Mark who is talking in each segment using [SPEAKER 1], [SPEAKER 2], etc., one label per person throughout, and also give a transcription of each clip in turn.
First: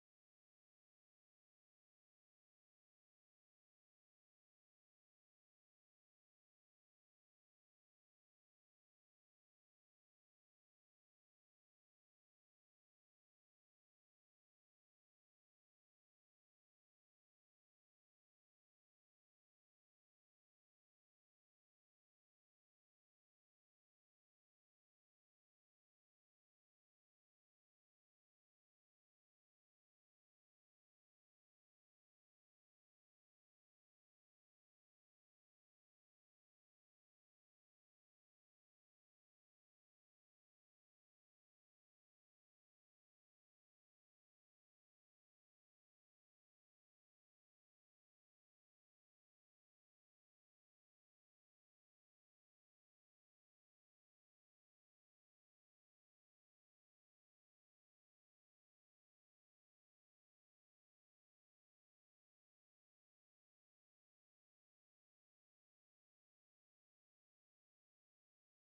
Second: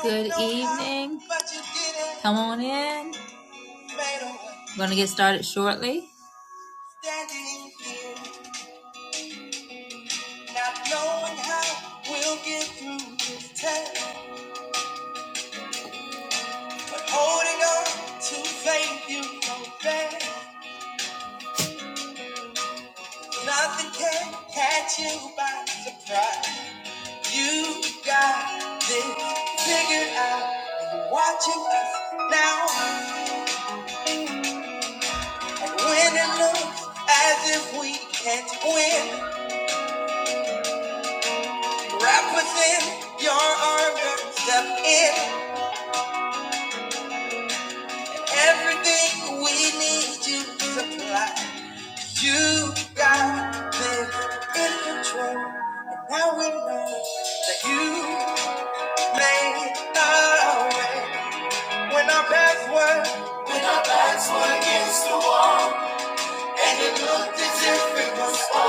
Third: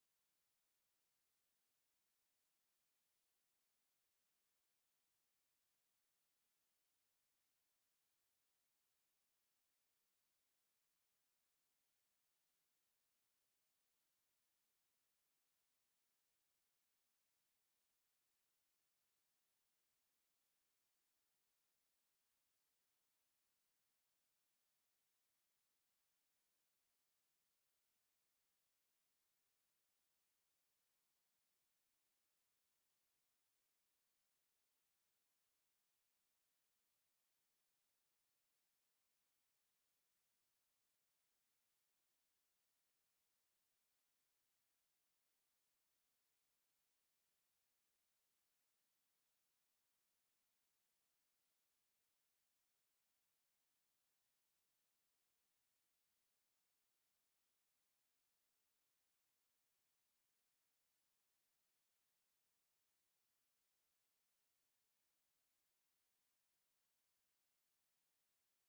[SPEAKER 1] Good evening. Come on in. We're going to get started shortly. watching us now, and when it looks as if we can't win, Wrap within your arms and step in. Everything we need you to supply. You got this in control. And now we know that you made our way. When our paths were and it looked as if it was over.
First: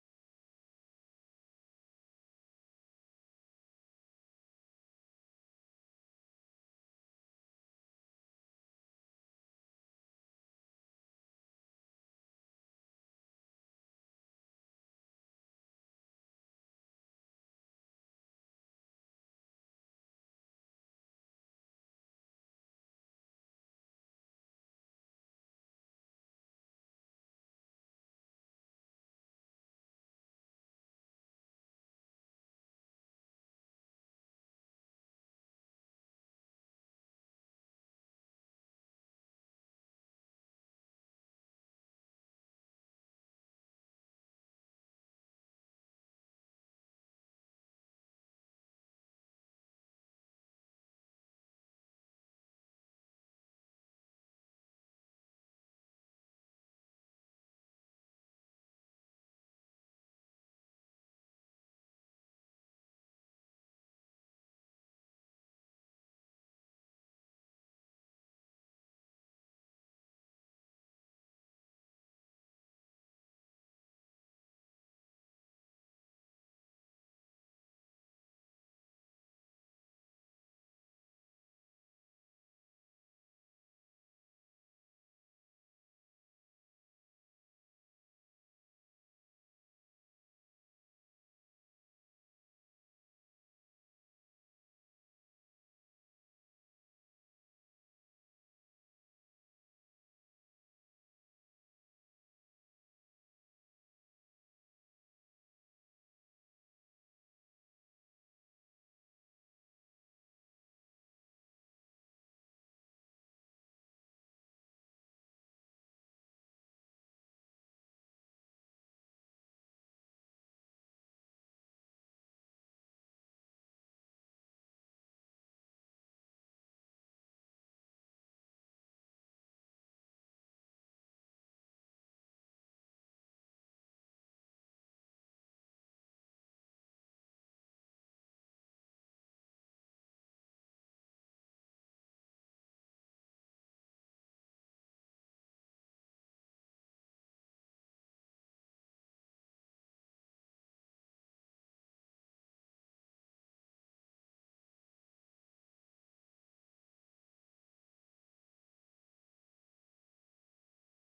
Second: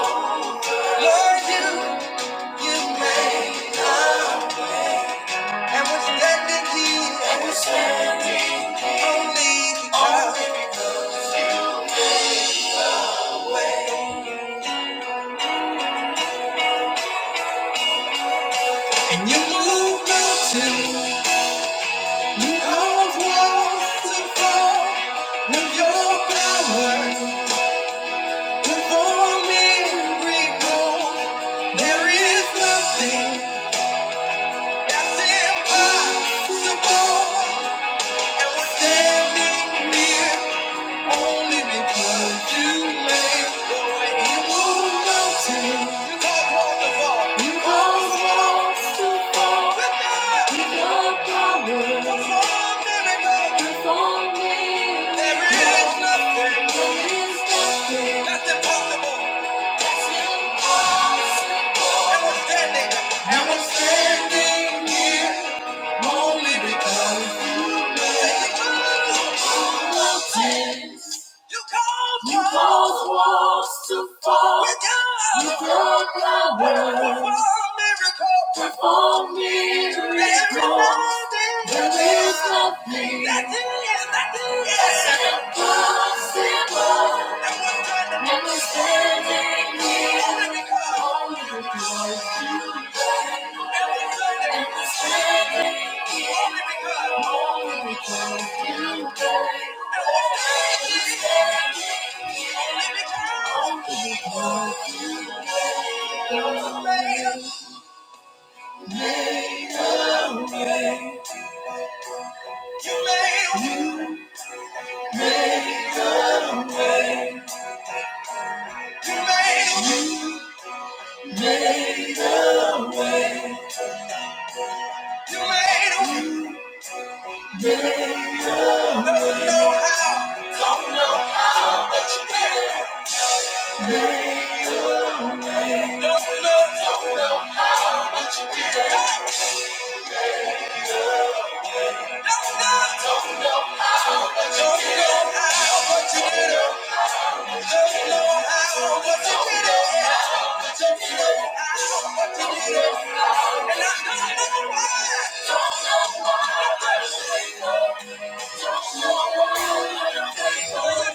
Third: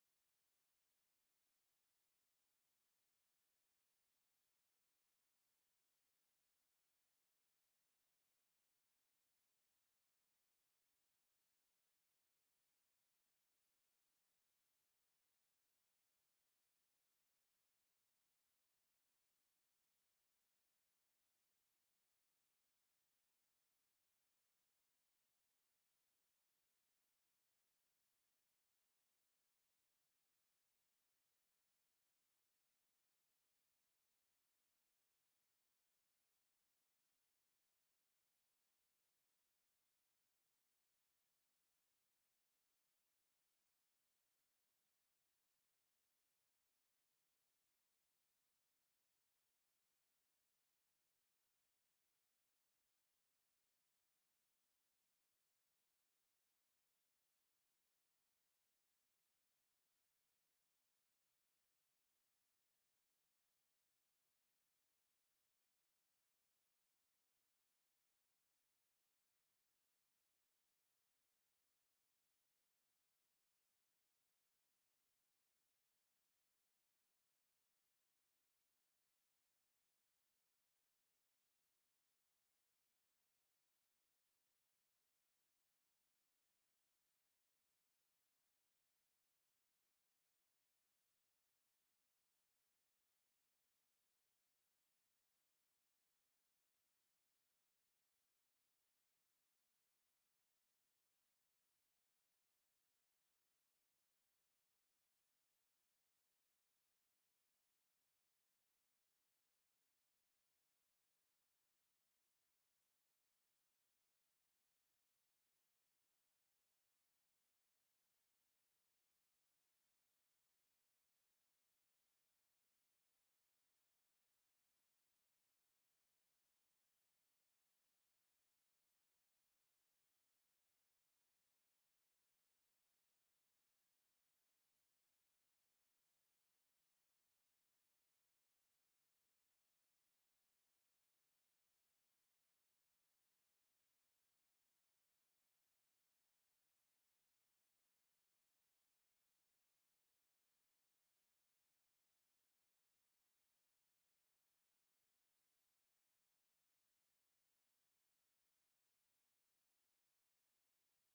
[SPEAKER 1] Lord, you, you made our way. And we're standing here and we only, only and you moved mountains. You are wonderful with your power. Perform miracles. There is nothing that's impossible. And we're standing here Only because you made the way you mountains. You caused walls You caused walls to fall. With your power. Perform miracles. Perform miracles. There is nothing. That's impossible. And we're standing. And we're standing here. Only because You you cause walls to fall. With your with Perform miracles. There is nothing. Nothing impossible. And we're standing here only because you And we're standing here only because.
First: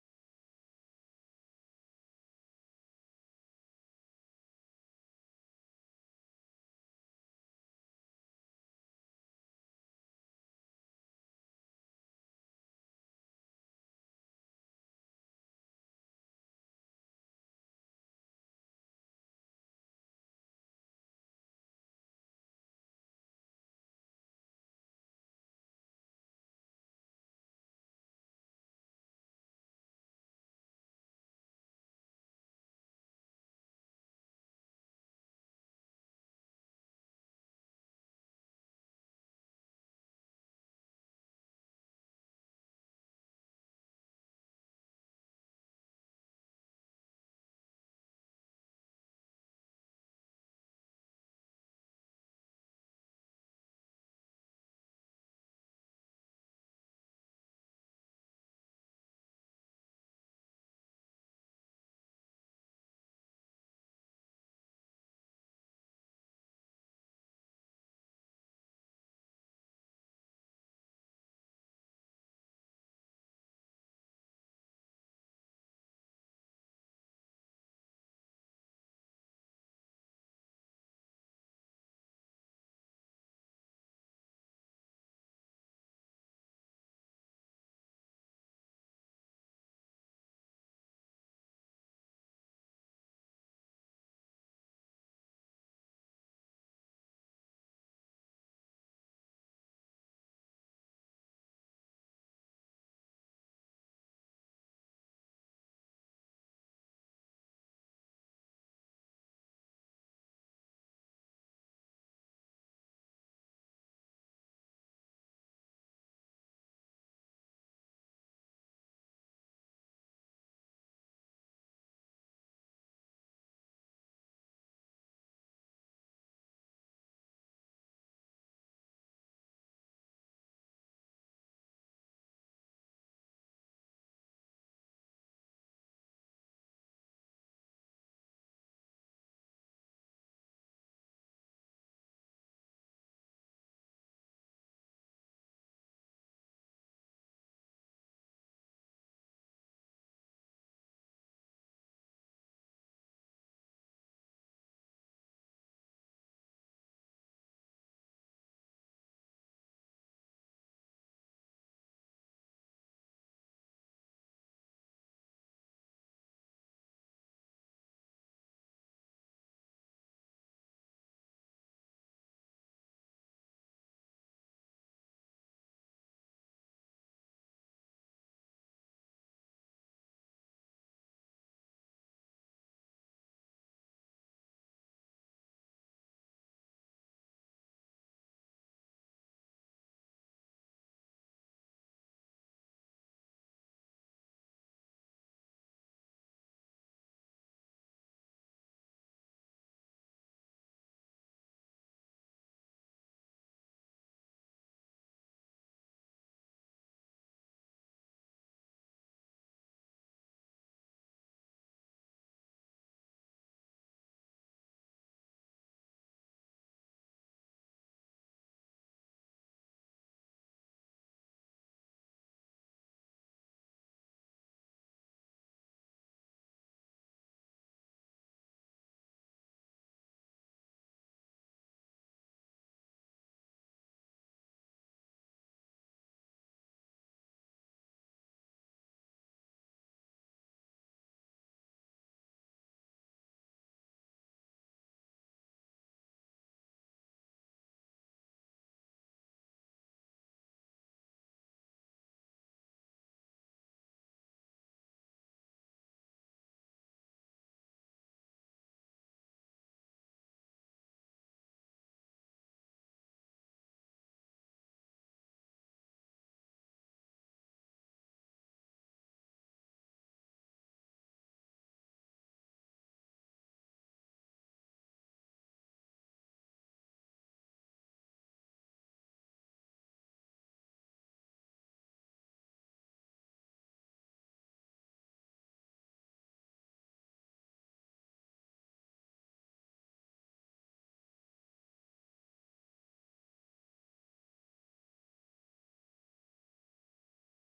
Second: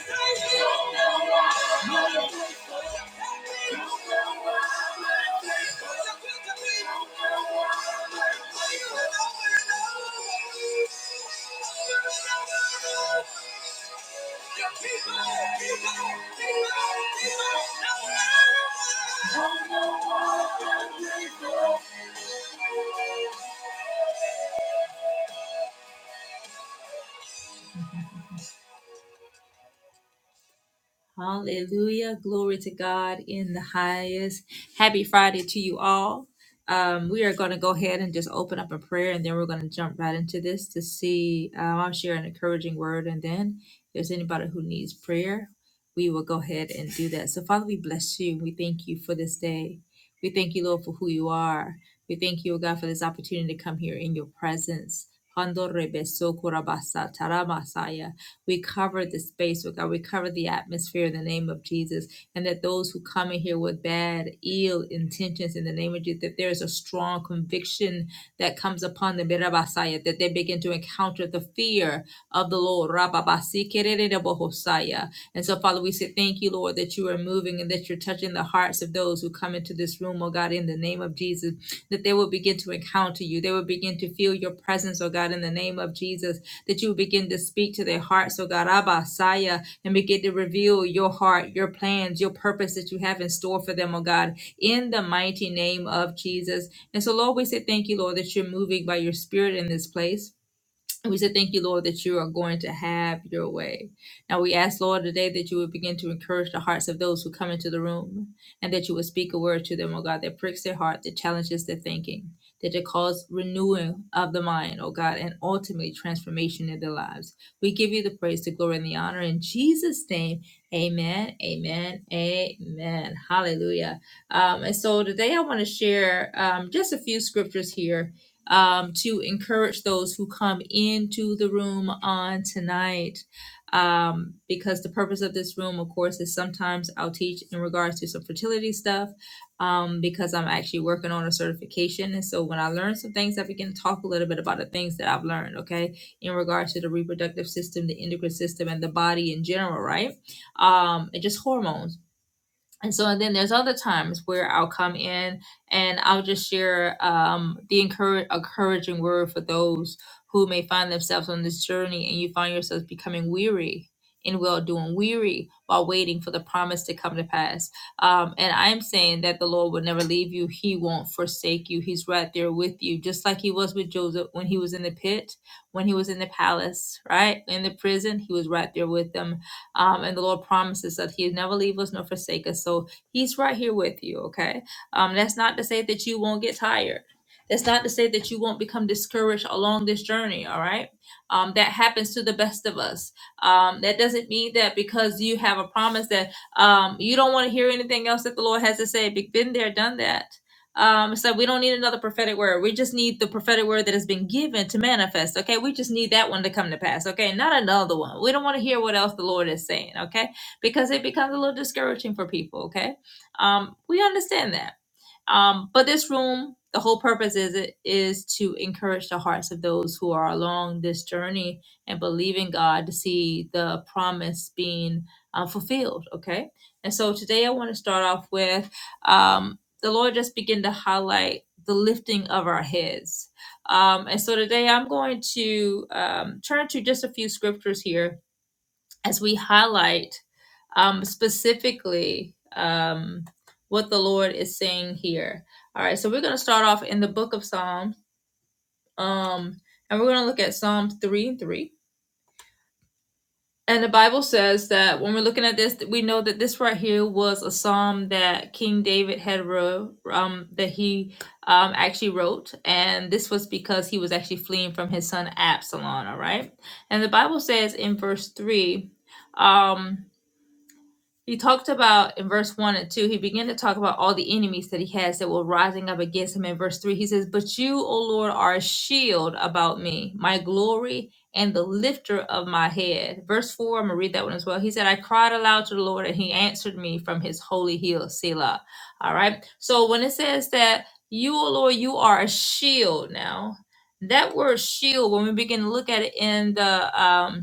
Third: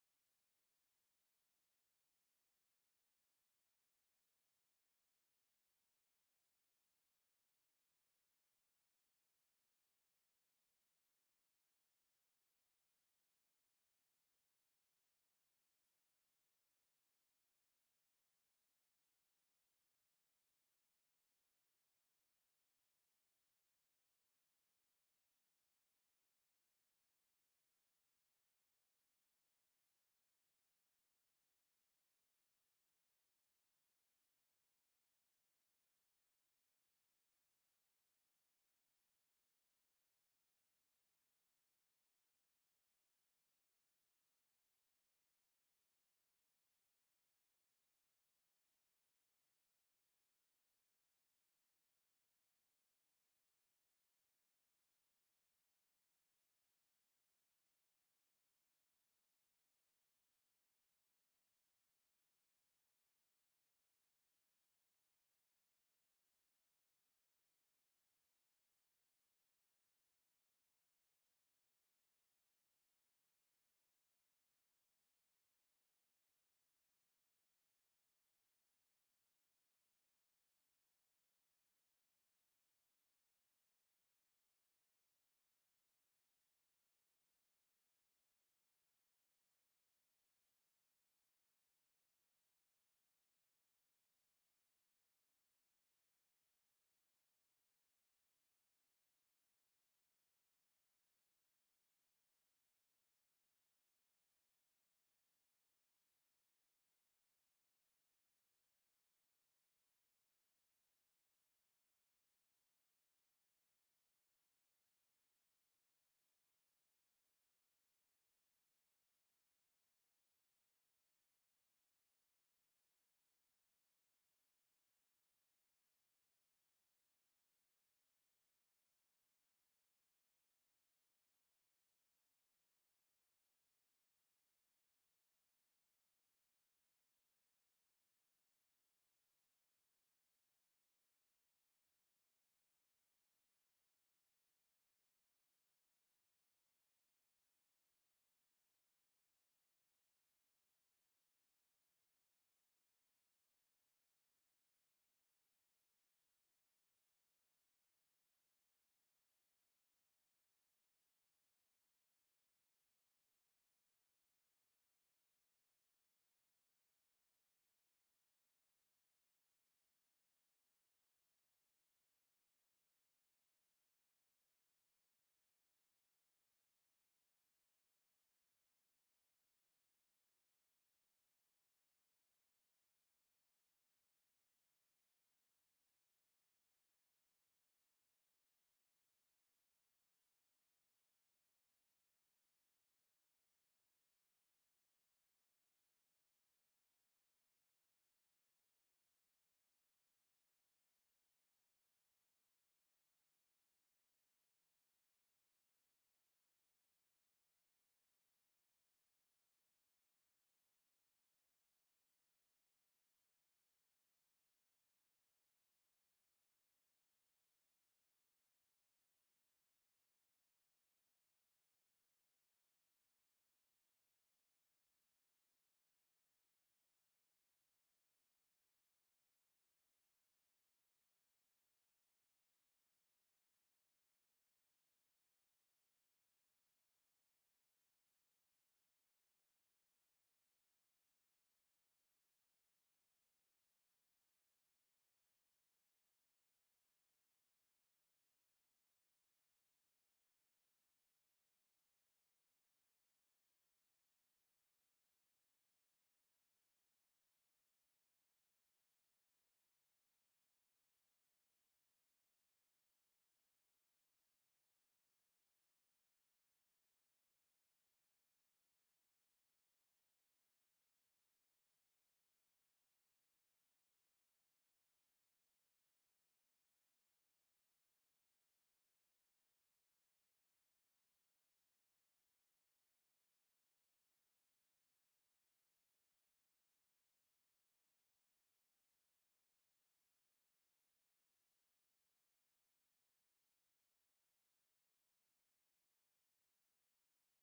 [SPEAKER 1] Thank you. Keep on, keep on, keep on. Hallelujah. Glory to God in the highest. Happy Friday to you all. Um, we are going to go ahead and just open up a prayer and then we're going to jump right into this to see. Um, I'm share an encouraging word. And then if there's anybody who needs prayer, we will go ahead and do that. So, Father, we bless you. We thank you for this day. We thank you, Lord, for who you are. We thank you, O God, for this opportunity to come here in your presence. Hando rebeso korabasa taramasaya. We cover the space, Lord God. We cover the atmosphere in the name of Jesus. And that those who come in here with bad, ill intentions in the name of Jesus, that there is a strong conviction that comes upon them, Rabasaya, that they begin to encounter the fear of the Lord. Rababasi, kererebohosaya. And so, Father, we say thank you, Lord, that you are moving and that you're touching the hearts of those who come into this room, oh God, in the name of Jesus, that they will begin to encounter you. They will begin to feel your presence, oh God, in the name of Jesus that you begin to speak to their hearts, so God, Abba, Saya, and begin to reveal your heart, your plans, your purpose that you have in store for them, oh God, in the mighty name of Jesus. And so, Lord, we say thank you, Lord, that you're moving by your spirit in this place. And we said, Thank you, Lord, that you are going to have your way. Now we ask, Lord, today that you would begin to encourage the hearts of those who come into the room and that you would speak a word to them, oh God, that pricks their heart, that challenges their thinking, that it cause renewing of the mind, oh God, and ultimately transformation in their lives. We give you the praise, the glory, and the honor. In Jesus' name, amen, amen, amen. Hallelujah. Um, and so today I want to share um, just a few scriptures here um, to encourage those who come into the room on tonight. Um, because the purpose of this room, of course, is sometimes I'll teach in regards to some fertility stuff. Um, because I'm actually working on a certification, and so when I learn some things, I begin to talk a little bit about the things that I've learned. Okay, in regards to the reproductive system, the endocrine system, and the body in general, right? Um, and just hormones and so and then there's other times where I'll come in and I'll just share um, the encourage, encouraging word for those who may find themselves on this journey and you find yourselves becoming weary in well doing, weary while waiting for the promise to come to pass. Um, and I'm saying that the Lord will never leave you, He won't forsake you. He's right there with you, just like He was with Joseph when he was in the pit, when he was in the palace, right? In the prison, He was right there with them um, and the Lord promises that He'll never leave us nor forsake us. So He's right here with you, okay? Um, that's not to say that you won't get tired. That's not to say that you won't become discouraged along this journey, all right? Um, that happens to the best of us. Um, that doesn't mean that because you have a promise that um, you don't want to hear anything else that the Lord has to say. Been there, done that. Um, so we don't need another prophetic word. We just need the prophetic word that has been given to manifest. Okay, we just need that one to come to pass. Okay, not another one. We don't want to hear what else the Lord is saying. Okay, because it becomes a little discouraging for people. Okay, um, we understand that. Um, but this room, the whole purpose is it is to encourage the hearts of those who are along this journey and believing God to see the promise being uh, fulfilled. Okay, and so today I want to start off with um, the Lord just begin to highlight the lifting of our heads. Um, and so today I'm going to um, turn to just a few scriptures here as we highlight um, specifically um, what the Lord is saying here. All right, so we're going to start off in the book of Psalms, um, and we're going to look at Psalms 3 and 3. And the Bible says that when we're looking at this, we know that this right here was a psalm that King David had wrote, um, that he um, actually wrote. And this was because he was actually fleeing from his son Absalom, all right? And the Bible says in verse 3, um, He talked about in verse 1 and 2, he began to talk about all the enemies that he has that were rising up against him. In verse 3, he says, But you, O Lord, are a shield about me, my glory, and the lifter of my head. Verse 4, I'm going to read that one as well. He said, I cried aloud to the Lord, and he answered me from his holy hill, Selah. All right. So when it says that you, O Lord, you are a shield now, that word shield, when we begin to look at it in the. Um,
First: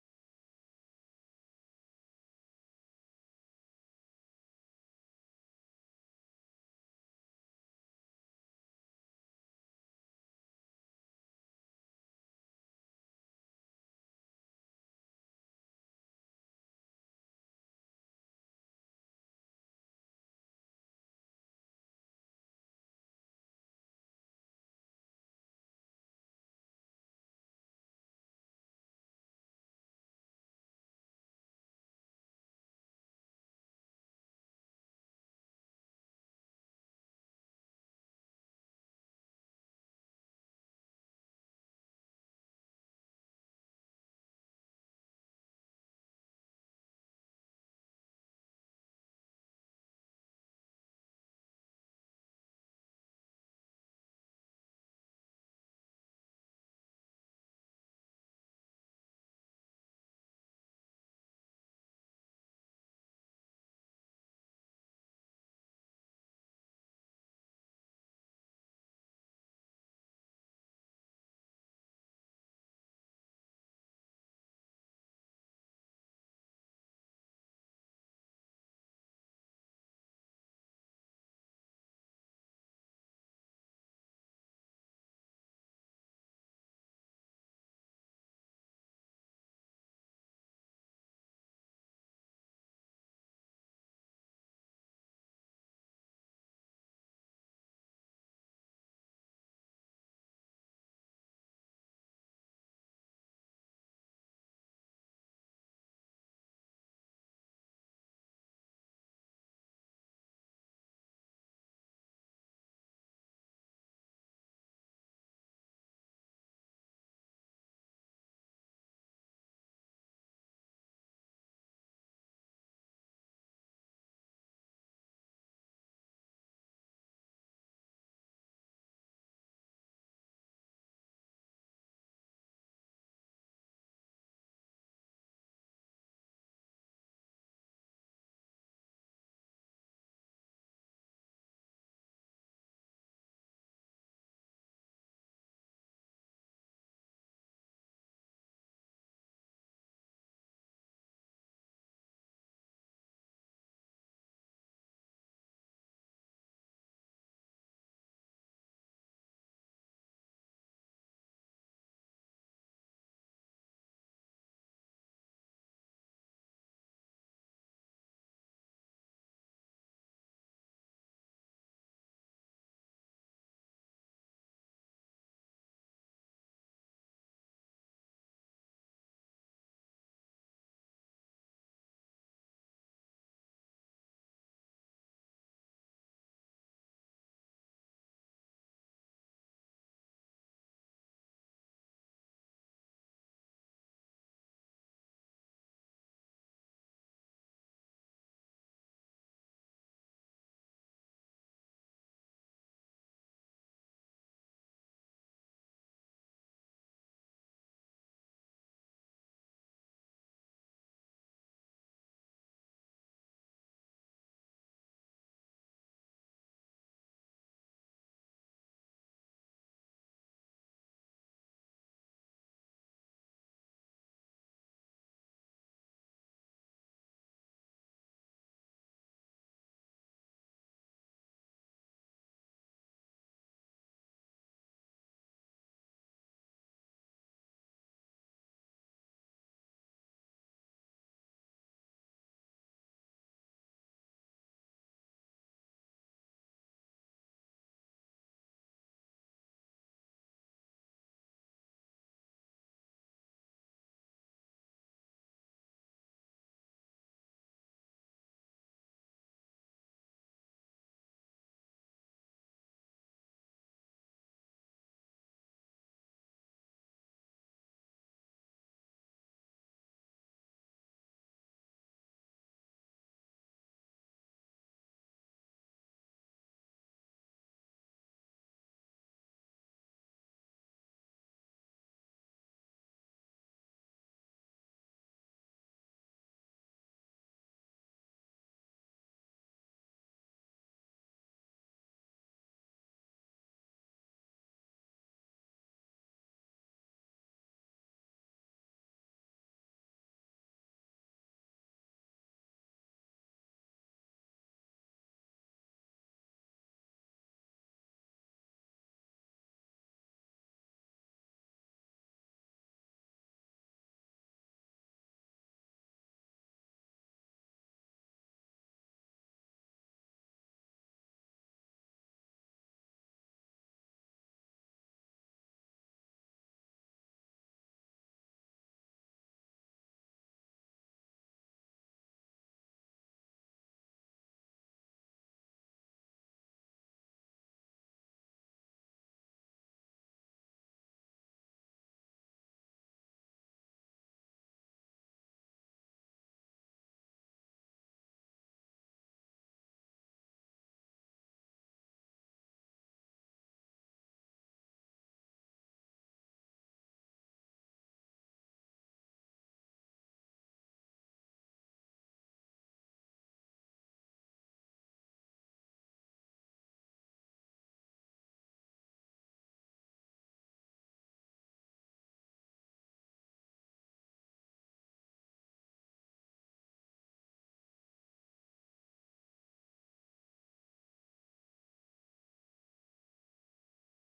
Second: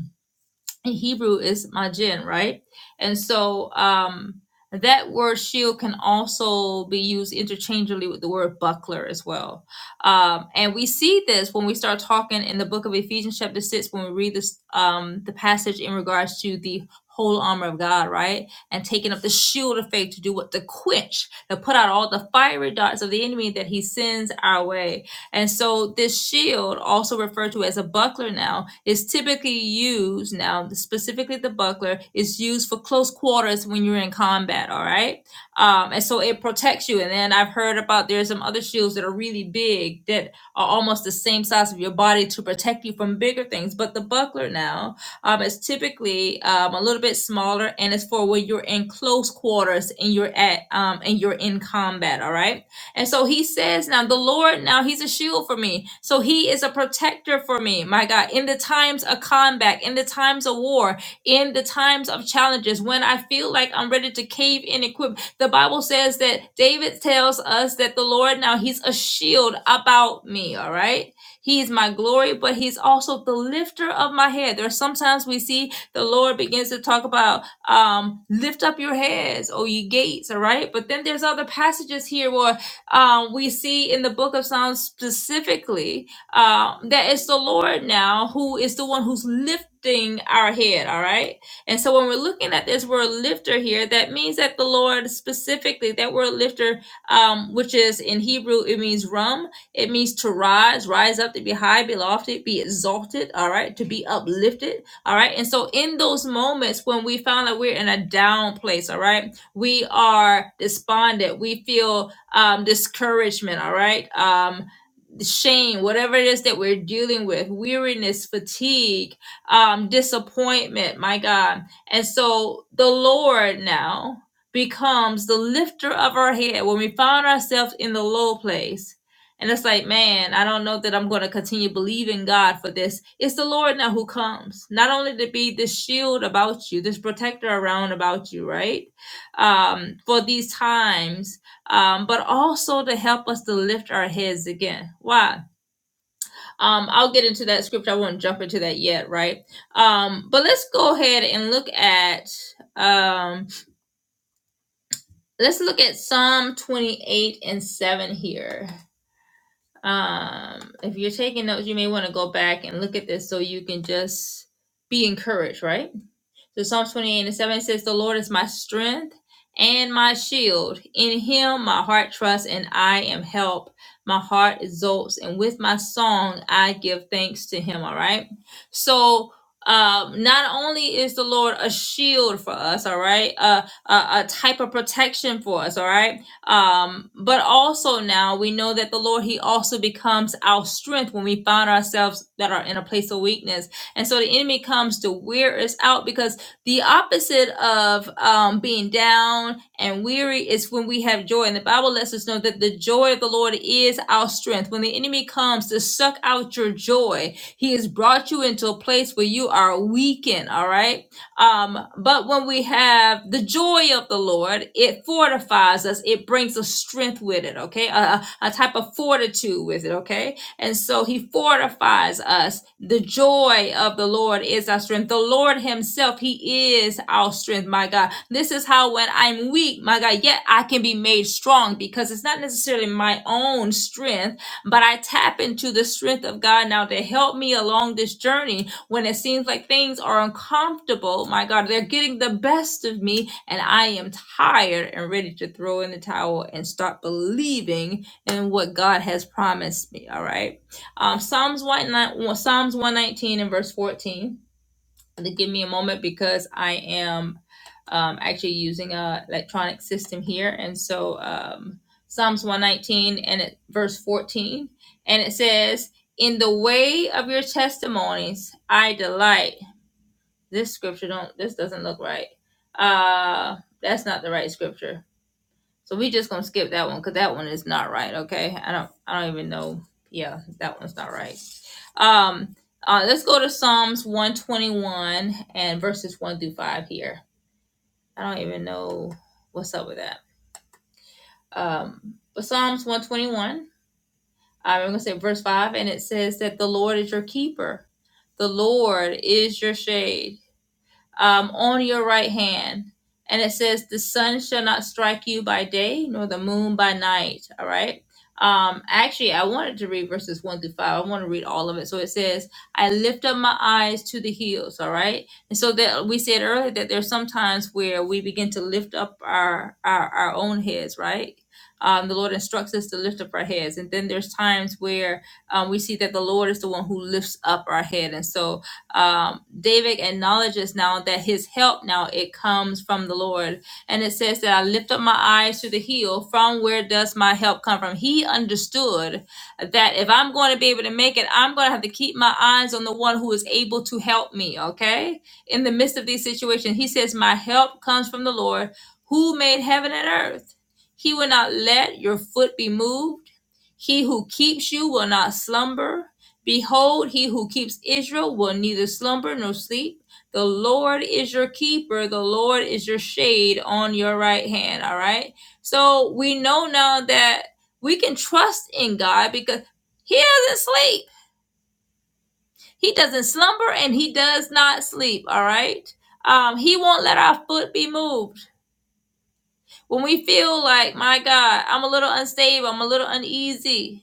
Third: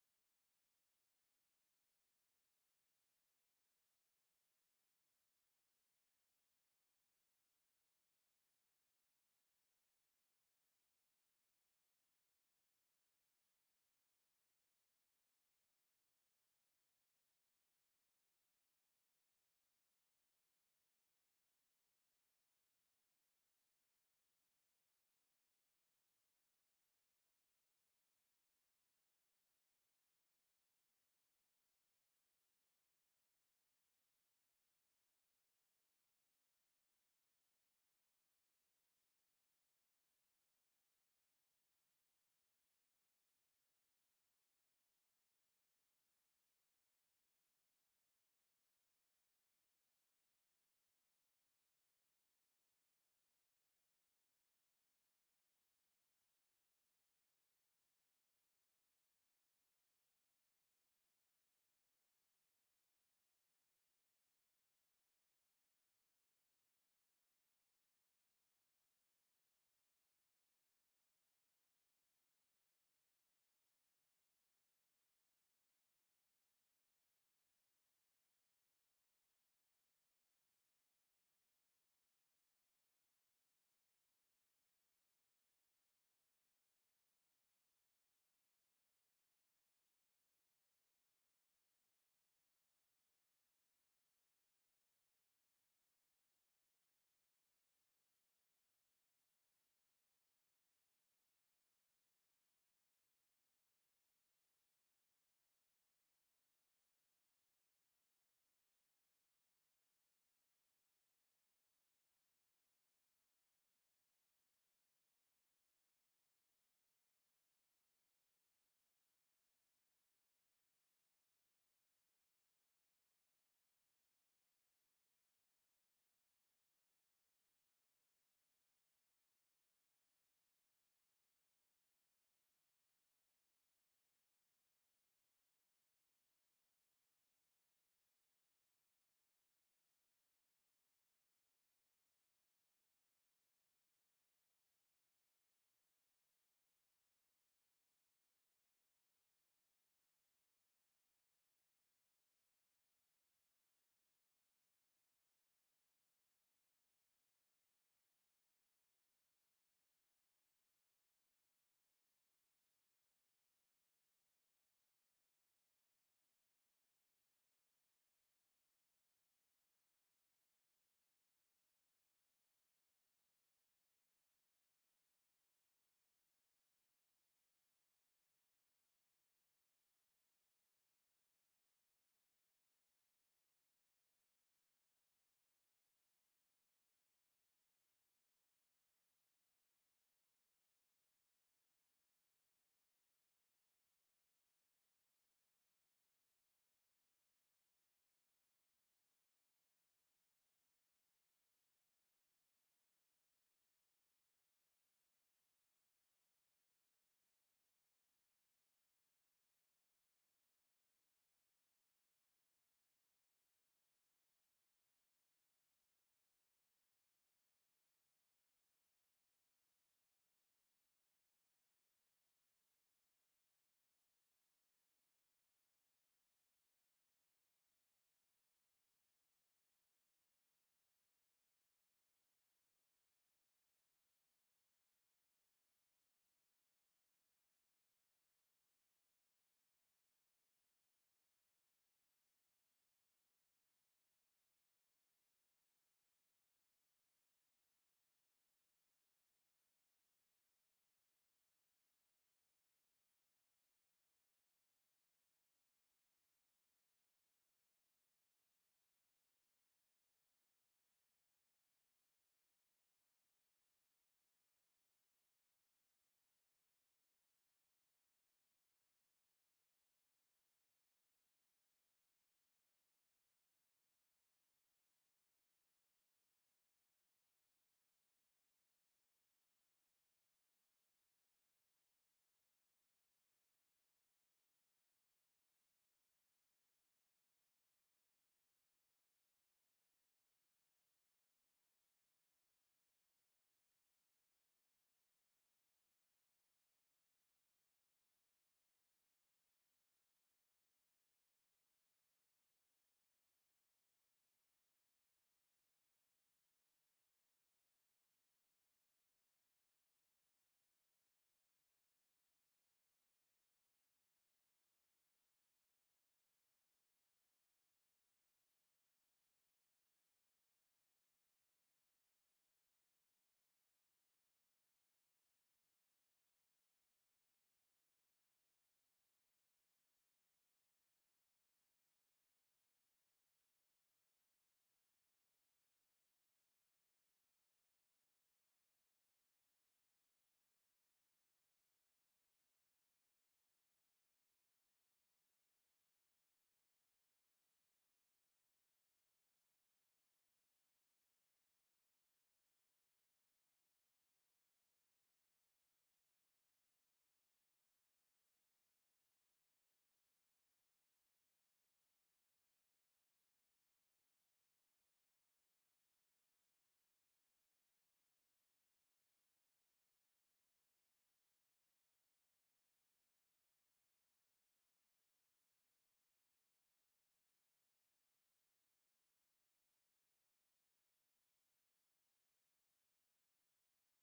[SPEAKER 1] in Hebrew is majin, right? And so um, that word shield can also be used interchangeably with the word buckler as well. Um, and we see this when we start talking in the book of Ephesians, chapter 6, when we read this um, the passage in regards to the whole armor of God, right? And taking up the shield of faith to do what? To quench, to put out all the fiery darts of the enemy that he sends our way and so this shield, also referred to as a buckler now, is typically used now, specifically the buckler, is used for close quarters when you're in combat, all right? Um, and so it protects you. And then I've heard about there's some other shields that are really big that are almost the same size of your body to protect you from bigger things. But the buckler now um, is typically um, a little bit smaller and it's for when you're in close quarters and you're at um, and you're in combat, all right? And so he says now, the Lord, now he's a shield for me. So he is a protector for me, my God, in the times of combat, in the times of war, in the times of challenges, when I feel like I'm ready to cave in and quit. The Bible says that David tells us that the Lord, now he's a shield about me, all right? He is my glory, but he's also the lifter of my head. There are sometimes we see the Lord begins to talk about um, lift up your heads, O ye gates, all right? But then there's other passages here where um, we see in the book of Psalms specifically uh, that it's the Lord now who is the one who's lifting our head, all right? And so when we're looking at this word lifter here, that means that the Lord specifically, that word lifter, um, which is in Hebrew, it means rum, it means to rise, rise up, to be high, be lofted, be exalted, all right? To be uplifted, all right? And so in those moments when we found that we're in a down place, all right? We are despondent, we feel um, discouragement, all right, um, shame, whatever it is that we're dealing with, weariness, fatigue, um, disappointment, my God. And so the Lord now becomes the lifter of our head when we found ourselves in the low place. And it's like, man, I don't know that I'm going to continue believing God for this. It's the Lord now who comes, not only to be this shield about you, this protector around about you, right? Um, for these times um, but also to help us to lift our heads again. Why? Um, I'll get into that scripture. I won't jump into that yet, right? Um, but let's go ahead and look at um, let's look at Psalm 28 and 7 here. Um, if you're taking notes, you may want to go back and look at this so you can just be encouraged, right? So Psalm 28 and 7 says, The Lord is my strength and my shield. In him my heart trusts and I am helped. My heart exults, and with my song I give thanks to him. All right. So um, not only is the Lord a shield for us, all right, uh, a, a type of protection for us, all right, um, but also now we know that the Lord He also becomes our strength when we find ourselves that are in a place of weakness, and so the enemy comes to wear us out because the opposite of um, being down and weary is when we have joy. And the Bible lets us know that the joy of the Lord is our strength. When the enemy comes to suck out your joy, he has brought you into a place where you are weakened, all right? Um, but when we have the joy of the Lord, it fortifies us, it brings a strength with it, okay? A, a a type of fortitude with it, okay? And so he fortifies us. The joy of the Lord is our strength. The Lord himself, he is our strength, my God. This is how when I'm weak, my God, yet I can be made strong because it's not necessarily my own strength, but I tap into the strength of God now to help me along this journey when it seems like things are uncomfortable. My God, they're getting the best of me and I am tired and ready to throw in the towel and start believing and what God has promised me. All right. Um, Psalms one Psalms one nineteen and verse fourteen. And give me a moment because I am um, actually using a electronic system here, and so um, Psalms one nineteen and it, verse fourteen, and it says, "In the way of your testimonies I delight." This scripture don't. This doesn't look right. Uh, that's not the right scripture so we just gonna skip that one because that one is not right. Okay, I don't I don't even know. Yeah, that one's not right. Um, uh, let's go to Psalms one twenty one and verses one through five here. I don't even know what's up with that. Um, but Psalms one twenty one. I'm gonna say verse five, and it says that the Lord is your keeper. The Lord is your shade. um, on your right hand. And it says, The sun shall not strike you by day, nor the moon by night. All right. Um, actually, I wanted to read verses one through five. I want to read all of it. So it says, I lift up my eyes to the hills. All right. And so that we said earlier that there's some times where we begin to lift up our, our, our own heads, right? Um, the Lord instructs us to lift up our heads. And then there's times where um, we see that the Lord is the one who lifts up our head. And so um, David acknowledges now that his help now it comes from the Lord, and it says that I lift up my eyes to the hill. From where does my help come from? He understood that if I'm going to be able to make it, I'm going to have to keep my eyes on the one who is able to help me. Okay, in the midst of these situations, he says, "My help comes from the Lord, who made heaven and earth. He will not let your foot be moved." He who keeps you will not slumber. Behold, he who keeps Israel will neither slumber nor sleep. The Lord is your keeper. The Lord is your shade on your right hand. All right. So we know now that we can trust in God because he doesn't sleep. He doesn't slumber and he does not sleep. All right. Um, he won't let our foot be moved. When we feel like, my God, I'm a little unstable, I'm a little uneasy,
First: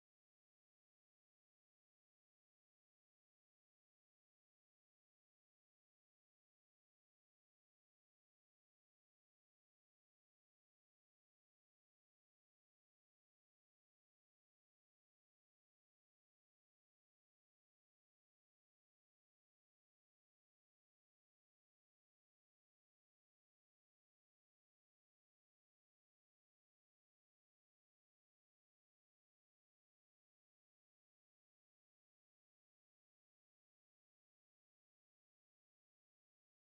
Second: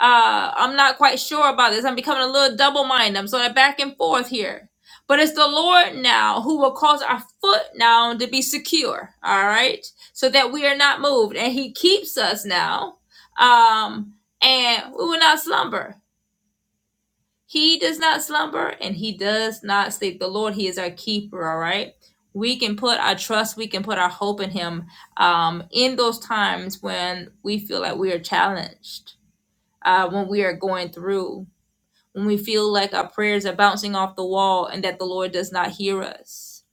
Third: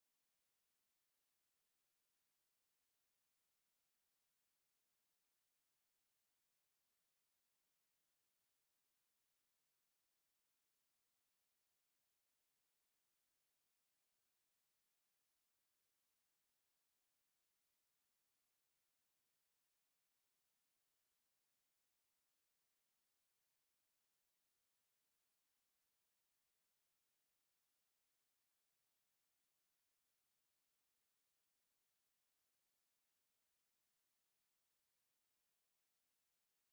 [SPEAKER 1] uh, I'm not quite sure about this. I'm becoming a little double minded. I'm sort of back and forth here. But it's the Lord now who will cause our foot now to be secure, all right? So that we are not moved. And He keeps us now, um, and we will not slumber. He does not slumber and He does not sleep. The Lord, He is our keeper, all right? We can put our trust, we can put our hope in Him um, in those times when we feel like we are challenged uh, when we are going through when we feel like our prayers are bouncing off the wall and that the Lord does not hear us.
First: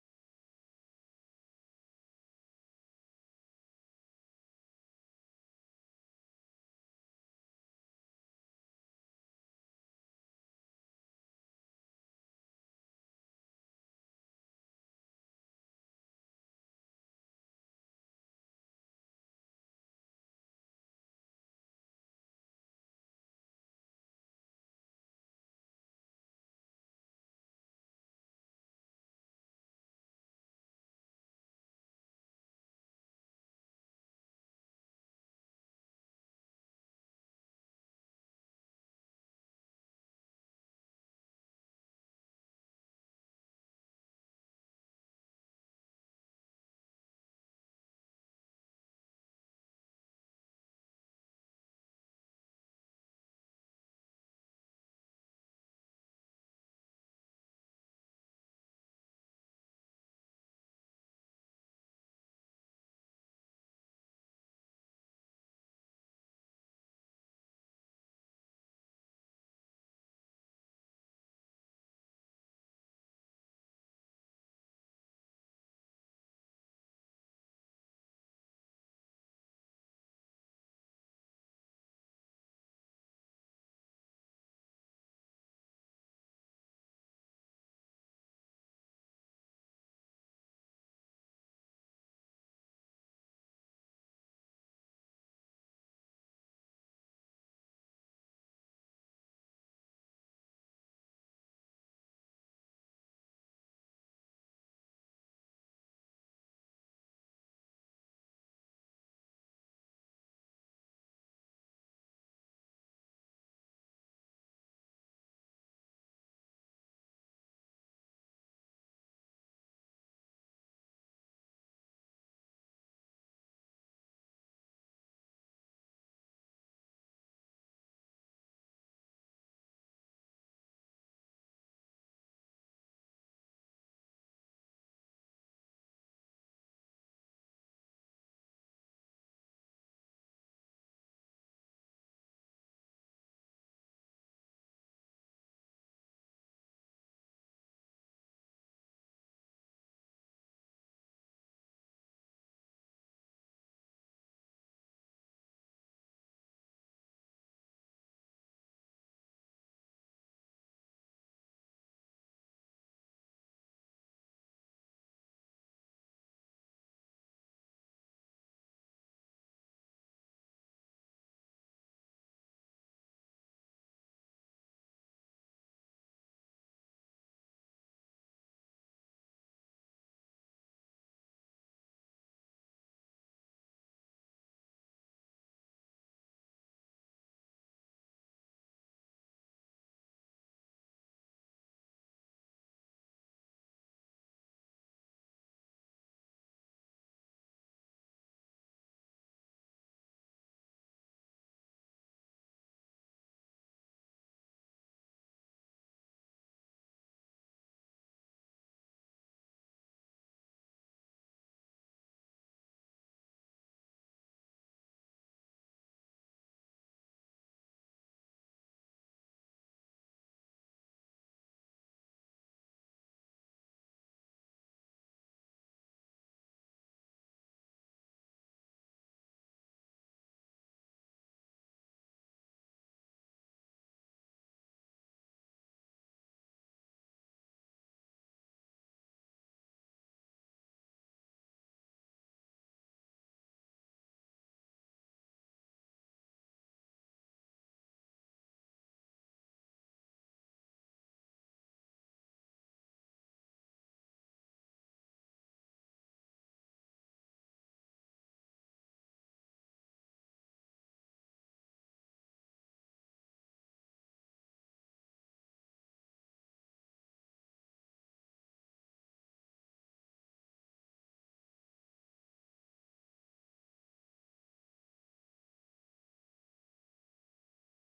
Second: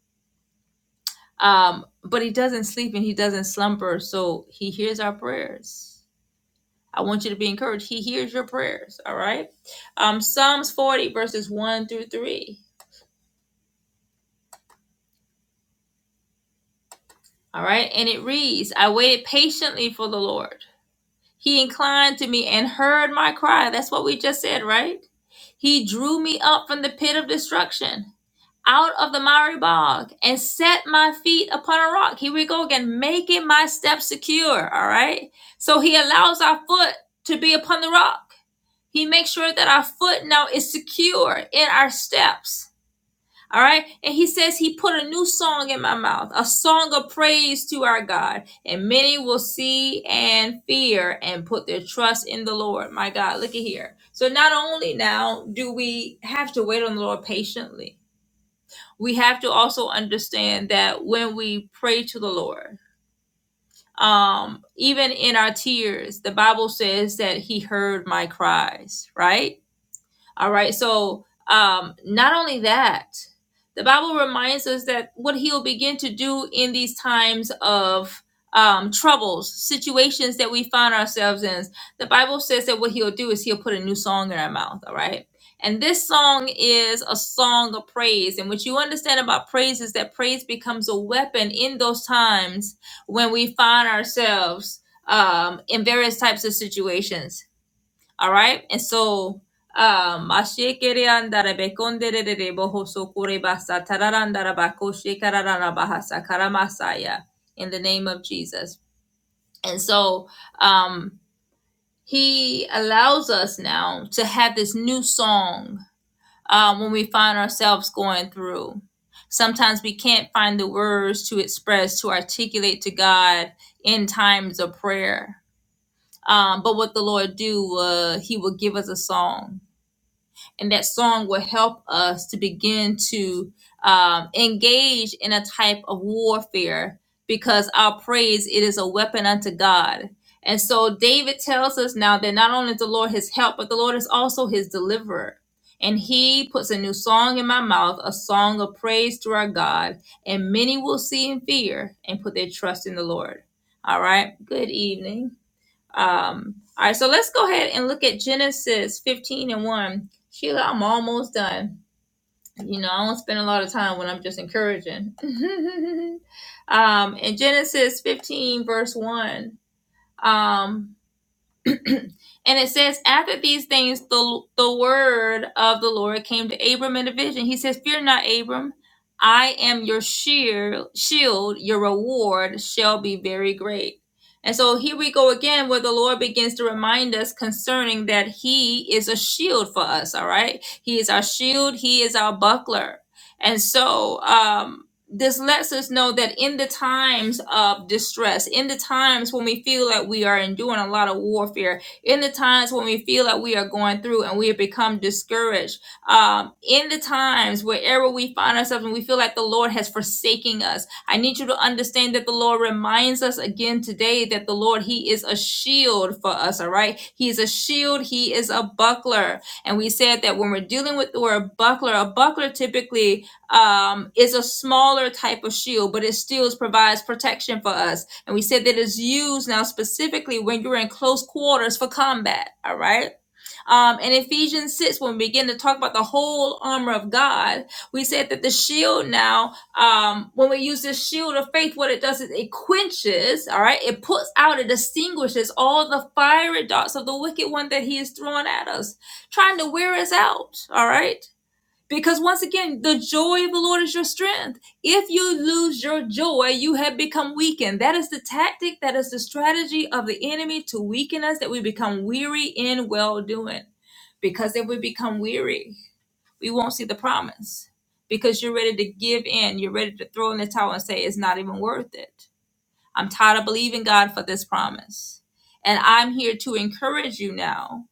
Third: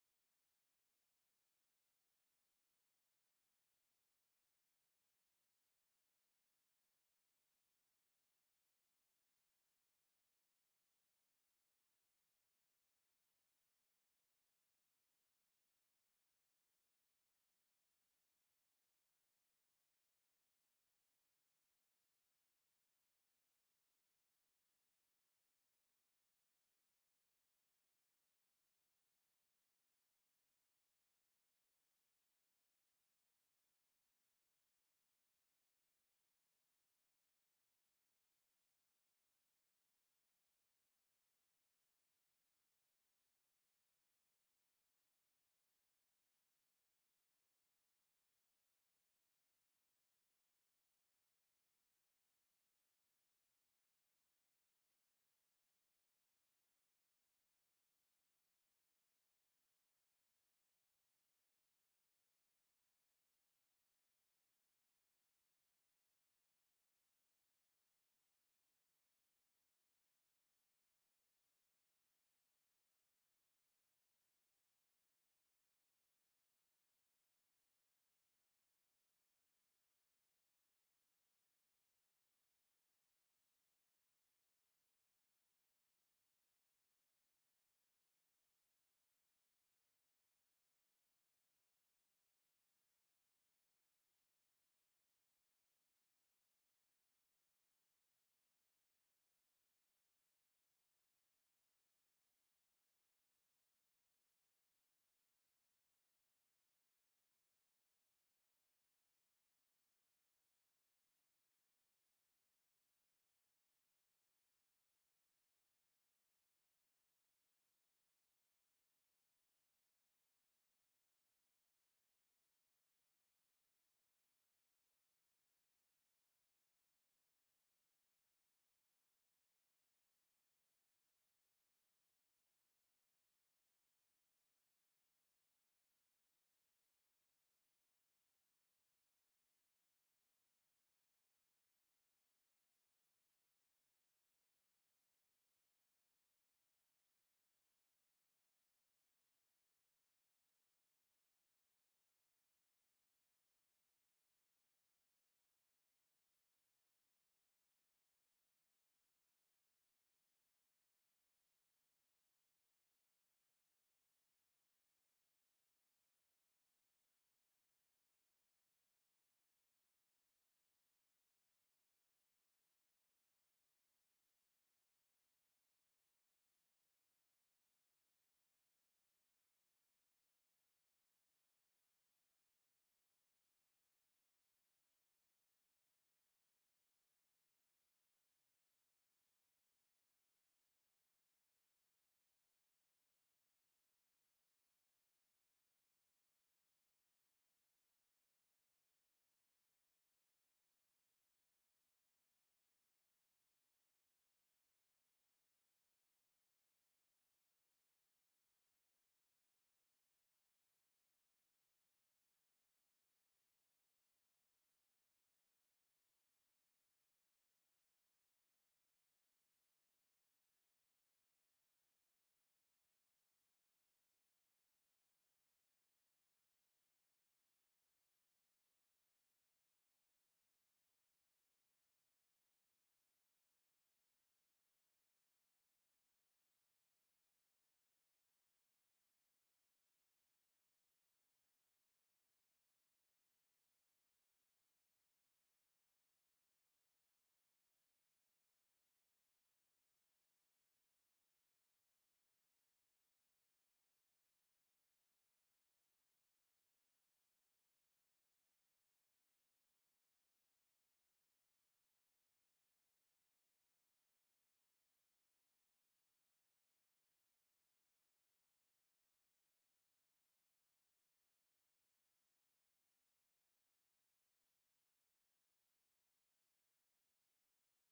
[SPEAKER 1] Um, but He doesn't sleep and He doesn't slumber, so He hears our prayers. I want you to be encouraged. He hears your prayers, all right? Um, Psalms 40, verses 1 through 3, all right? And it reads, I waited patiently for the Lord. He inclined to me and heard my cry. That's what we just said, right? He drew me up from the pit of destruction. out of the miry bog and set my feet upon a rock. Here we go again, making my steps secure. All right. So he allows our foot to be upon the rock. He makes sure that our foot now is secure in our steps. All right. And he says he put a new song in my mouth, a song of praise to our God. And many will see and fear and put their trust in the Lord. My God, look at here. So not only now do we have to wait on the Lord patiently, we have to also understand that when we pray to the Lord, um, even in our tears, the Bible says that He heard my cries, right? All right. So, um, not only that, the Bible reminds us that what He'll begin to do in these times of um, troubles, situations that we find ourselves in, the Bible says that what He'll do is He'll put a new song in our mouth. All right. And this song is a song of praise. And what you understand about praise is that praise becomes a weapon in those times when we find ourselves um, in various types of situations all right. And so, um, ashekere andara bekondere de bohoso kurebasa tararandara bako shekararana bahasa karamasaya in the name of Jesus. And so, um, he allows us now to have this new song um, when we find ourselves going through. Sometimes we can't find the words to express, to articulate to God in times of prayer. Um, but what the Lord do, uh, He will give us a song and that song will help us to begin to um, engage in a type of warfare because our praise it is a weapon unto god and so david tells us now that not only is the lord his help but the lord is also his deliverer and he puts a new song in my mouth a song of praise to our god and many will see and fear and put their trust in the lord all right good evening um, all right, so let's go ahead and look at Genesis 15 and 1. Sheila, I'm almost done. You know, I don't spend a lot of time when I'm just encouraging. um, in Genesis 15, verse 1, um, and it says, After these things, the, the word of the Lord came to Abram in a vision. He says, Fear not, Abram. I am your sheer, shield. Your reward shall be very great. And so here we go again, where the Lord begins to remind us concerning that He is a shield for us, all right? He is our shield, He is our buckler. And so, um, this lets us know that in the times of distress, in the times when we feel like we are enduring a lot of warfare, in the times when we feel like we are going through and we have become discouraged, um, in the times wherever we find ourselves and we feel like the Lord has forsaken us, I need you to understand that the Lord reminds us again today that the Lord, He is a shield for us, all right? He is a shield, He is a buckler. And we said that when we're dealing with the word buckler, a buckler typically um, is a smaller type of shield, but it still provides protection for us. And we said that it's used now specifically when you're in close quarters for combat. All right. Um, in Ephesians 6, when we begin to talk about the whole armor of God, we said that the shield now, um, when we use this shield of faith, what it does is it quenches, all right, it puts out, it extinguishes all the fiery darts of the wicked one that he is throwing at us, trying to wear us out. All right. Because once again, the joy of the Lord is your strength. If you lose your joy, you have become weakened. That is the tactic, that is the strategy of the enemy to weaken us, that we become weary in well doing. Because if we become weary, we won't see the promise. Because you're ready to give in, you're ready to throw in the towel and say, it's not even worth it. I'm tired of believing God for this promise. And I'm here to encourage you now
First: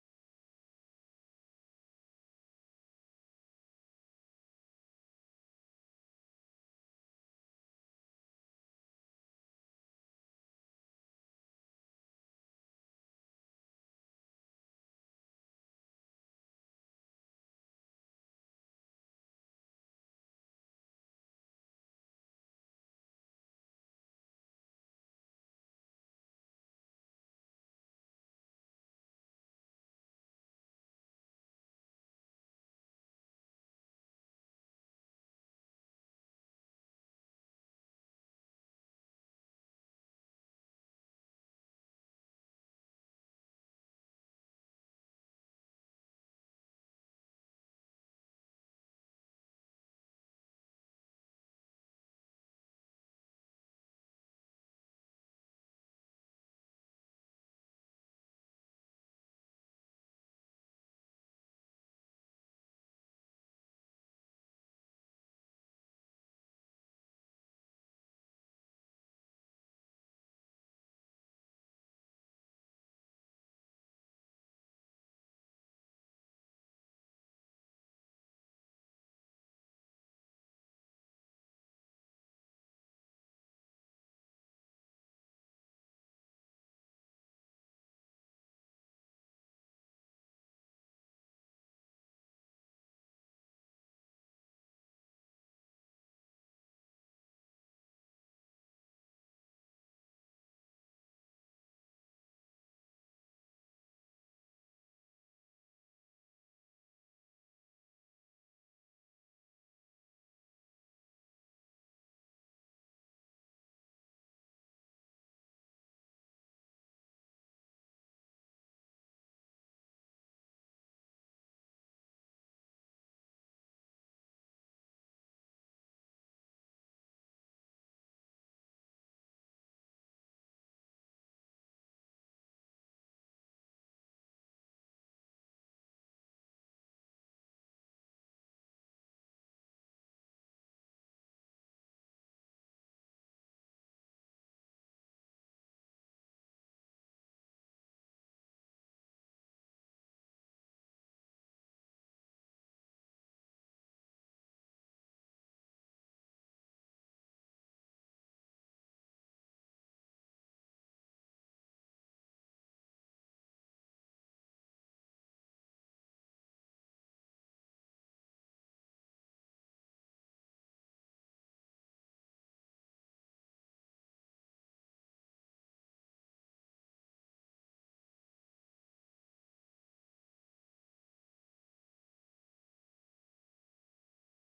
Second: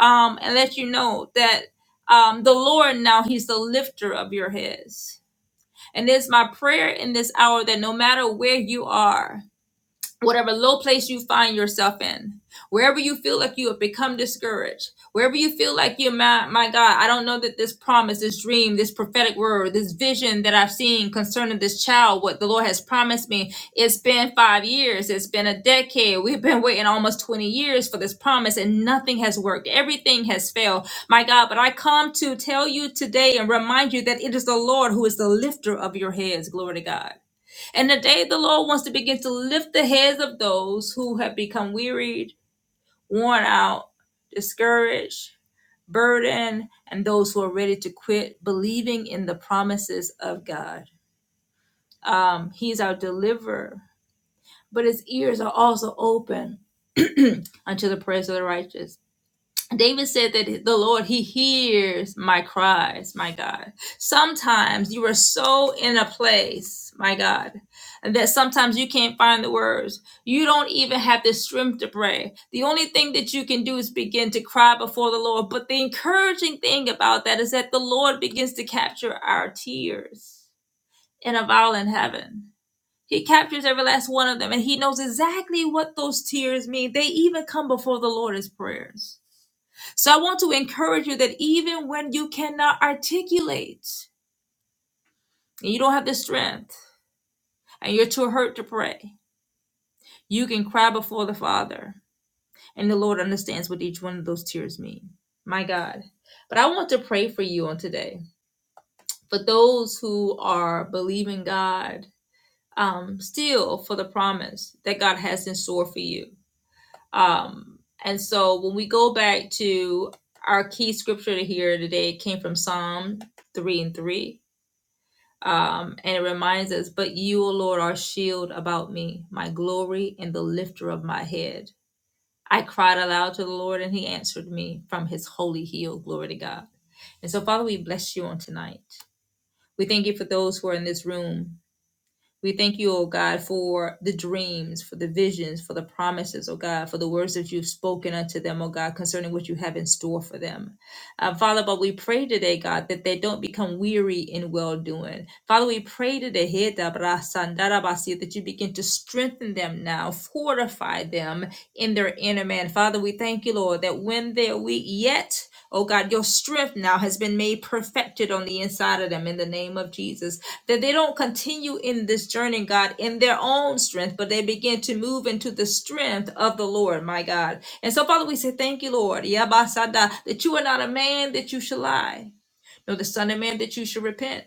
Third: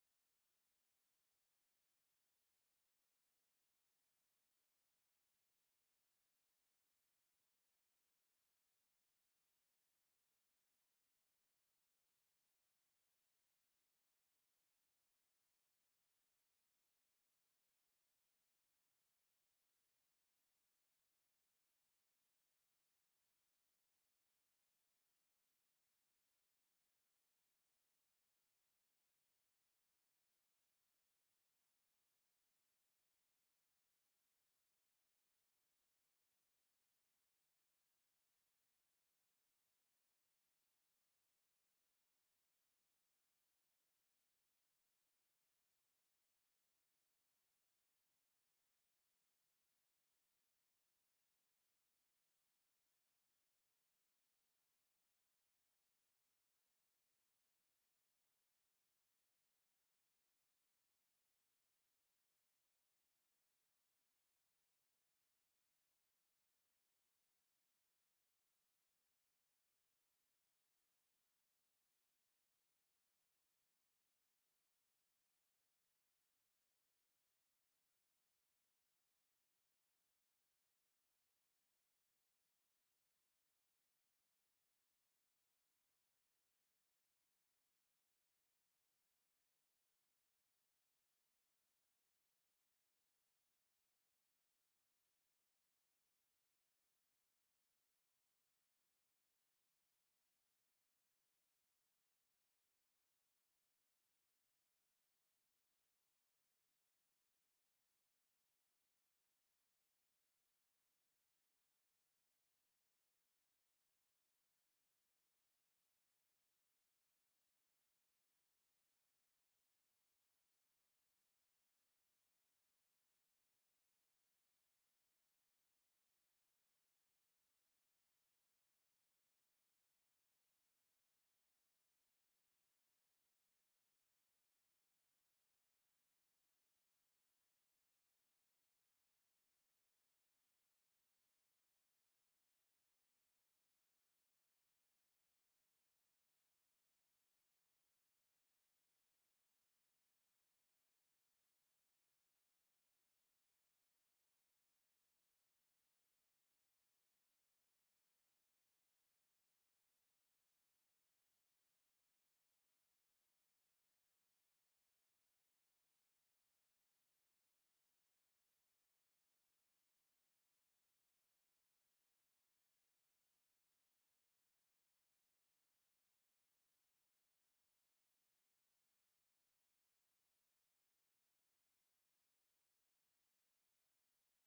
[SPEAKER 1] um, and let you know that um, the Lord now, He's the lifter of your heads. And it's my prayer in this hour that no matter where you are, whatever low place you find yourself in, wherever you feel like you have become discouraged, wherever you feel like you, my, my God, I don't know that this promise, this dream, this prophetic word, this vision that I've seen concerning this child, what the Lord has promised me, it's been five years, it's been a decade. We've been waiting almost 20 years for this promise and nothing has worked. Everything has failed, my God. But I come to tell you today and remind you that it is the Lord who is the lifter of your heads. Glory to God. And today the Lord wants to begin to lift the heads of those who have become wearied, worn out, discouraged, burdened, and those who are ready to quit believing in the promises of God. Um, he's our deliverer, but his ears are also open unto the prayers of the righteous. David said that the Lord, He hears my cries, my God. Sometimes you are so in a place, my God, that sometimes you can't find the words. You don't even have the strength to pray. The only thing that you can do is begin to cry before the Lord. But the encouraging thing about that is that the Lord begins to capture our tears in a violent heaven. He captures every last one of them, and He knows exactly what those tears mean. They even come before the Lord as prayers. So I want to encourage you that even when you cannot articulate and you don't have the strength and you're too hurt to pray, you can cry before the Father and the Lord understands what each one of those tears mean. My God. But I want to pray for you on today. For those who are believing God um, still for the promise that God has in store for you. Um, and so when we go back to our key scripture to hear today, it came from Psalm 3 and 3 Um, and it reminds us, But you, O Lord, are shield about me, my glory, and the lifter of my head. I cried aloud to the Lord, and he answered me from his holy hill. Glory to God. And so, Father, we bless you on tonight. We thank you for those who are in this room we thank you, oh God, for the dreams, for the visions, for the promises, oh God, for the words that you've spoken unto them, oh God, concerning what you have in store for them. Uh, Father, but we pray today, God, that they don't become weary in well doing. Father, we pray today, He da bra san da da ba si, that you begin to strengthen them now, fortify them in their inner man. Father, we thank you, Lord, that when they're weak, yet, oh God, your strength now has been made perfected on the inside of them in the name of Jesus. That they don't continue in this journey, God, in their own strength, but they begin to move into the strength of the Lord, my God. And so, Father, we say thank you, Lord, Yabasada, that you are not a man that you shall lie, nor the son of man that you shall repent.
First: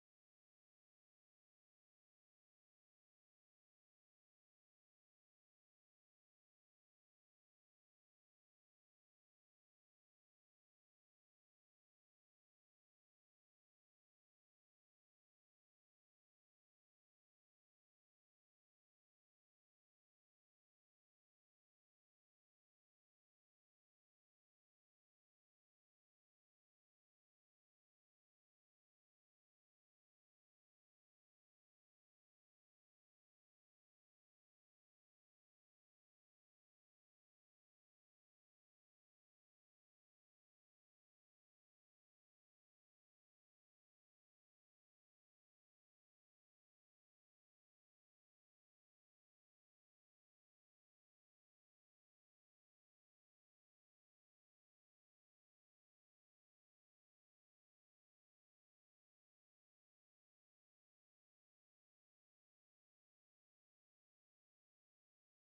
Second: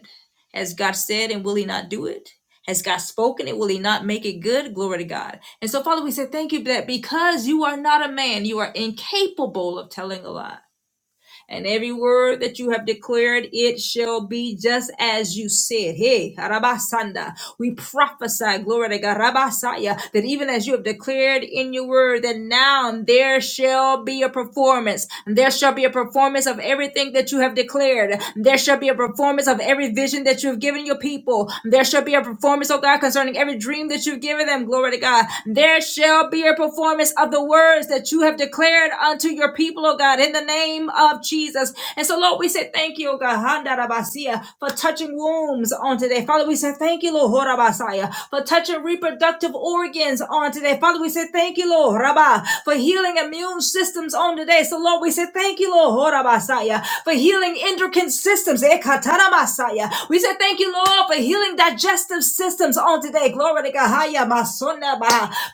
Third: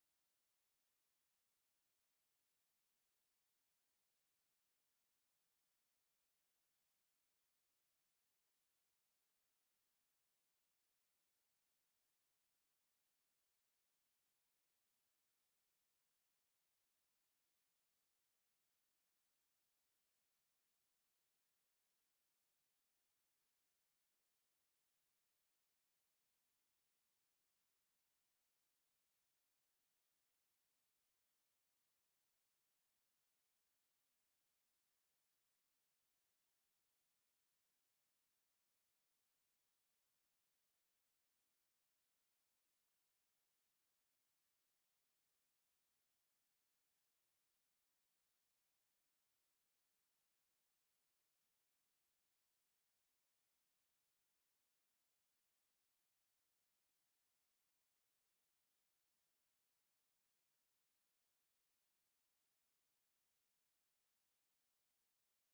[SPEAKER 1] Has God said, and will he not do it? Has God spoken it? Will he not make it good? Glory to God. And so, Father, we say thank you that because you are not a man, you are incapable of telling a lie and every word that you have declared, it shall be just as you said. Hey, Rabasanda, we prophesy, glory to God, Rabasaya, that even as you have declared in your word, that now there shall be a performance. There shall be a performance of everything that you have declared. There shall be a performance of every vision that you have given your people. There shall be a performance, oh God, concerning every dream that you've given them. Glory to God. There shall be a performance of the words that you have declared unto your people, oh God, in the name of Jesus. Jesus. And so, Lord, we say thank you, oh God, Handarabasia, for touching wombs on today. Father, we say thank you, Lord, Horabasaya, for touching reproductive organs on today. Father, we say thank you, Lord, Rabba, for healing immune systems on today. So, Lord, we say thank you, Lord, Horabasaya, for healing endocrine systems. Ekataramasaya. We say thank you, Lord, for healing digestive systems on today. Glory to God. Haya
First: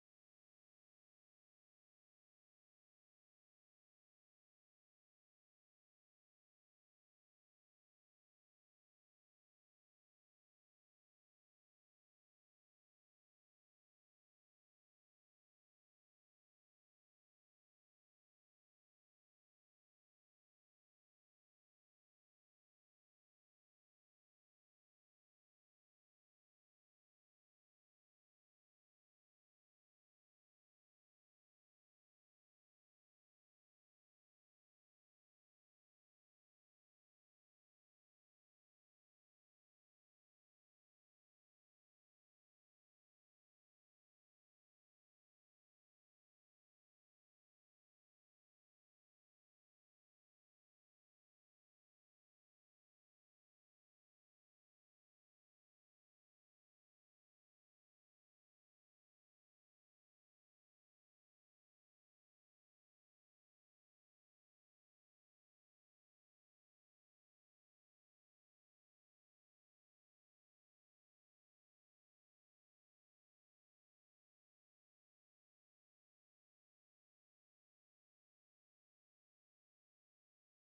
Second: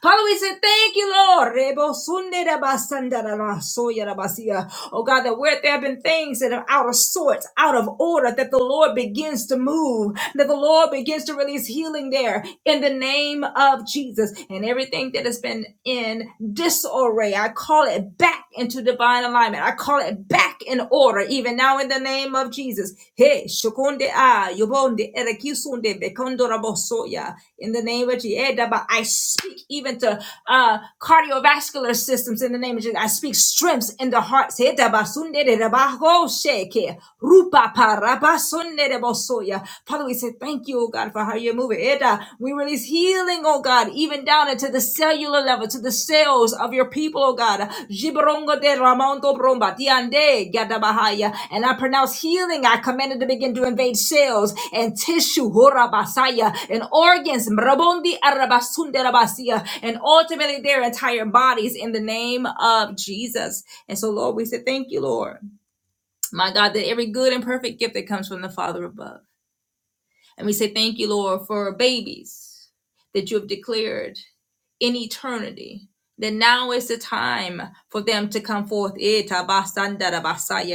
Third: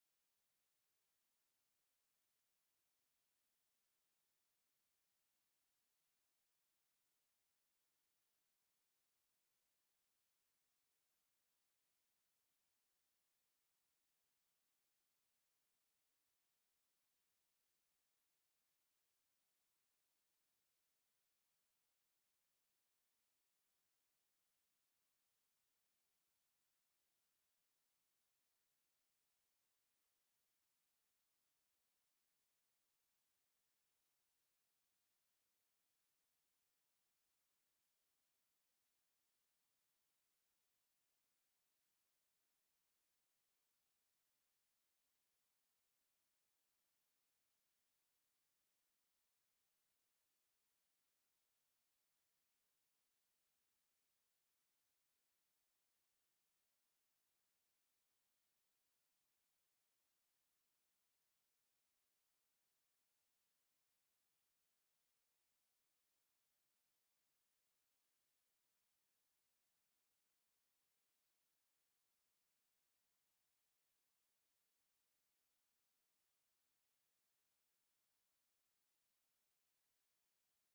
[SPEAKER 1] Father, we say thank you, Lord. Rebo sunde basanda da la Oh God, that where there have been things that are out of sorts, out of order, that the Lord begins to move, that the Lord begins to release healing there in the name of Jesus. And everything that has been in disarray, I call it back into divine alignment. I call it back in order, even now in the name of Jesus. Hey, shokonde ah, yobonde, erekisunde, bekondorabosoya. in the name of Jesus. I speak even to uh, cardiovascular systems in the name of Jesus. I speak strengths in the hearts. Father, we say thank you, oh God, for how you're moving. We release healing, oh God, even down into the cellular level, to the cells of your people, oh God. And I pronounce healing. I command it to begin to invade cells and tissue, Horabasaya, and organs, Mrabondi Arabasunde Rabasia, and ultimately their entire bodies in the name of Jesus. And so, Lord, we say thank you, Lord my God, that every good and perfect gift that comes from the Father above. And we say, Thank you, Lord, for babies that you have declared in eternity. That now is the time for them to come forth. Eta basanda da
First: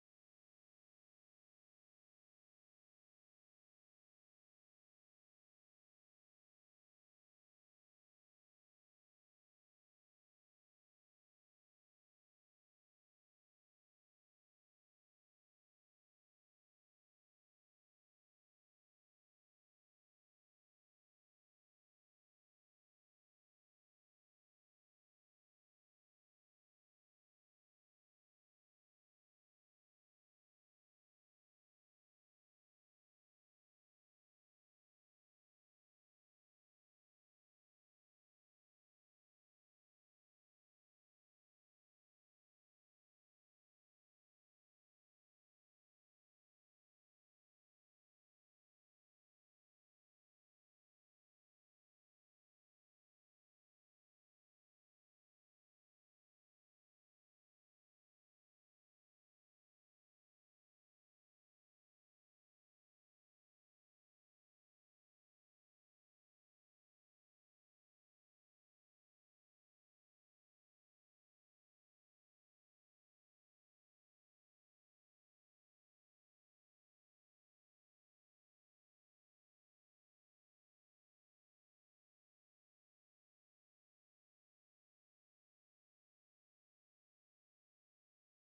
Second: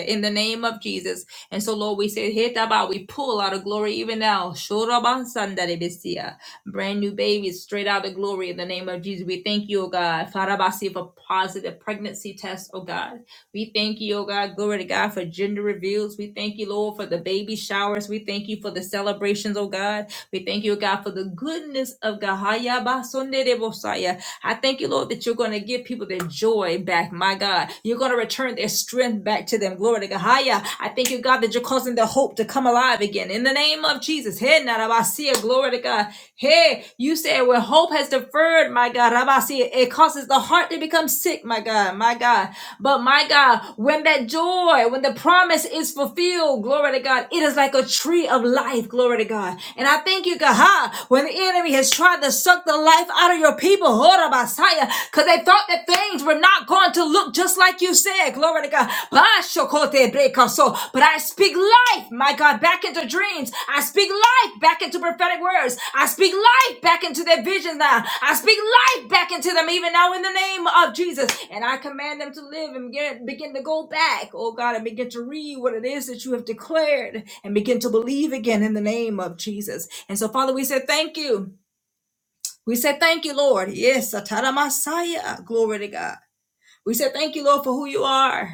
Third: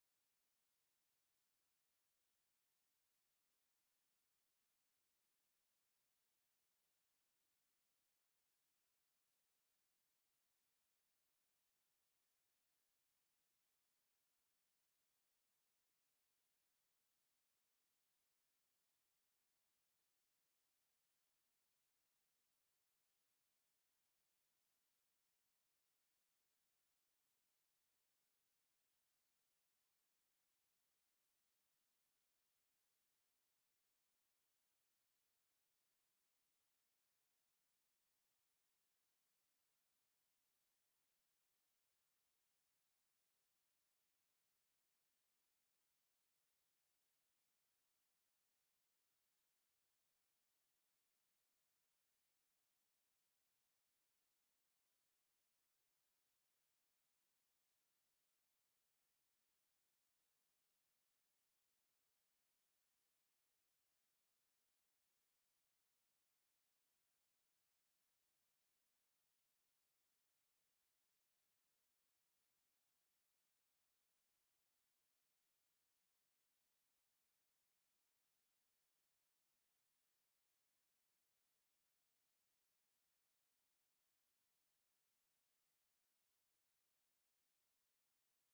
[SPEAKER 1] In the name of Jesus. And so, Lord, we say, "Heta ba," we pull out of glory even now. Shora basanda de Brand new babies straight out of glory in the name of Jesus. We thank you, oh God. Farabasi for positive pregnancy tests, oh God. We thank you, oh God, glory to God, for gender reveals. We thank you, Lord, for the baby showers. We thank you for the celebrations, oh God. We thank you, oh God, for the goodness of God. Haya ba sonde de bosaya. I thank you, Lord, that you're going to give people their joy back, my God. You're going to return their strength back to them. Glory to God. Haya. I thank you, God, that you're causing the hope to come alive again. In the name of Jesus. He na ra ba sia. Glory to God. Hey, you said where hope has deferred, my God. Rabasi, it causes the heart to become sick, my God, my God. But my God, when that joy, when the promise is fulfilled, glory to God, it is like a tree of life, glory to God. And I thank you, God, ha, when the enemy has tried to suck the life out of your people, Horabasaya, because they thought that things were not going to look just like you said, glory to God. Bashokote brekaso. But I speak life, my God, back into dreams. I speak life back into prophetic words. I speak life back into their visions now. I speak life back into them even now in the name of Jesus. And I command them to live and begin, begin to go back, oh God, and begin to read what it is that you have declared and begin to believe again in the name of Jesus. And so, Father, we say thank you. We say thank you, Lord. Yes, Atara Messiah. Glory to God. We say thank you, Lord, for who you are.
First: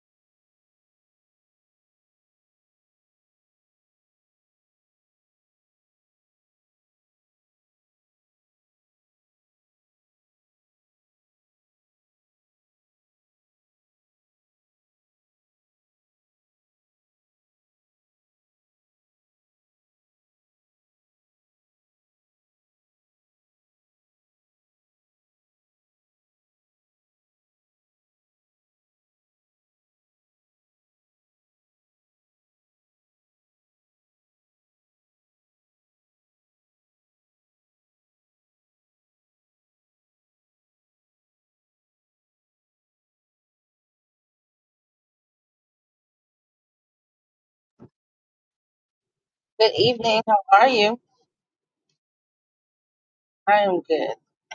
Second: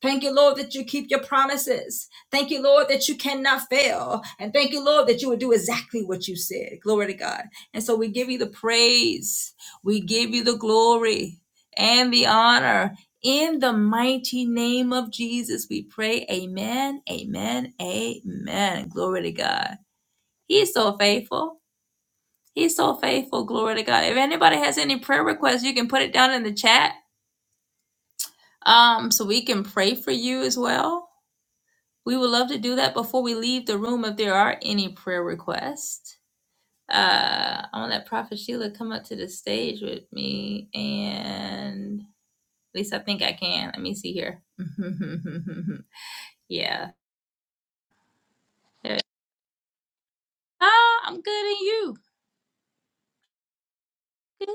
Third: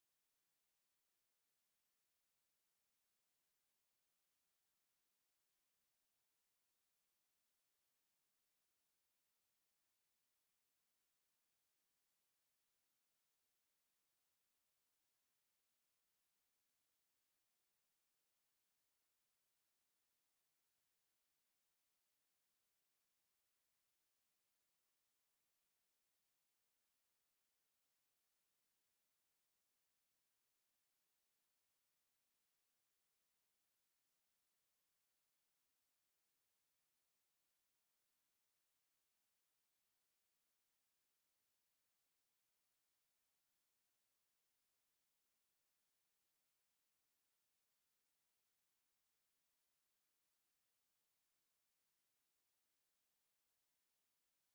[SPEAKER 1] Thank you, Lord, that you keep your promises. Thank you, Lord, that you cannot fail. And thank you, Lord, that you will do exactly what you said. Glory to God. And so we give you the praise. We give you the glory and the honor. In the mighty name of Jesus, we pray. Amen. Amen. Amen. Glory to God. He's so faithful. He's so faithful. Glory to God. If anybody has any prayer requests, you can put it down in the chat um, so we can pray for you as well. We would love to do that before we leave the room if there are any prayer requests. Uh, I want to let Prophet Sheila come up to the stage with me, and at least I think I can. Let me see here. yeah. There-
[SPEAKER 2] Good evening. How are you?
[SPEAKER 1] Oh, I'm good and you.
[SPEAKER 2] I am good.
[SPEAKER 1] Good.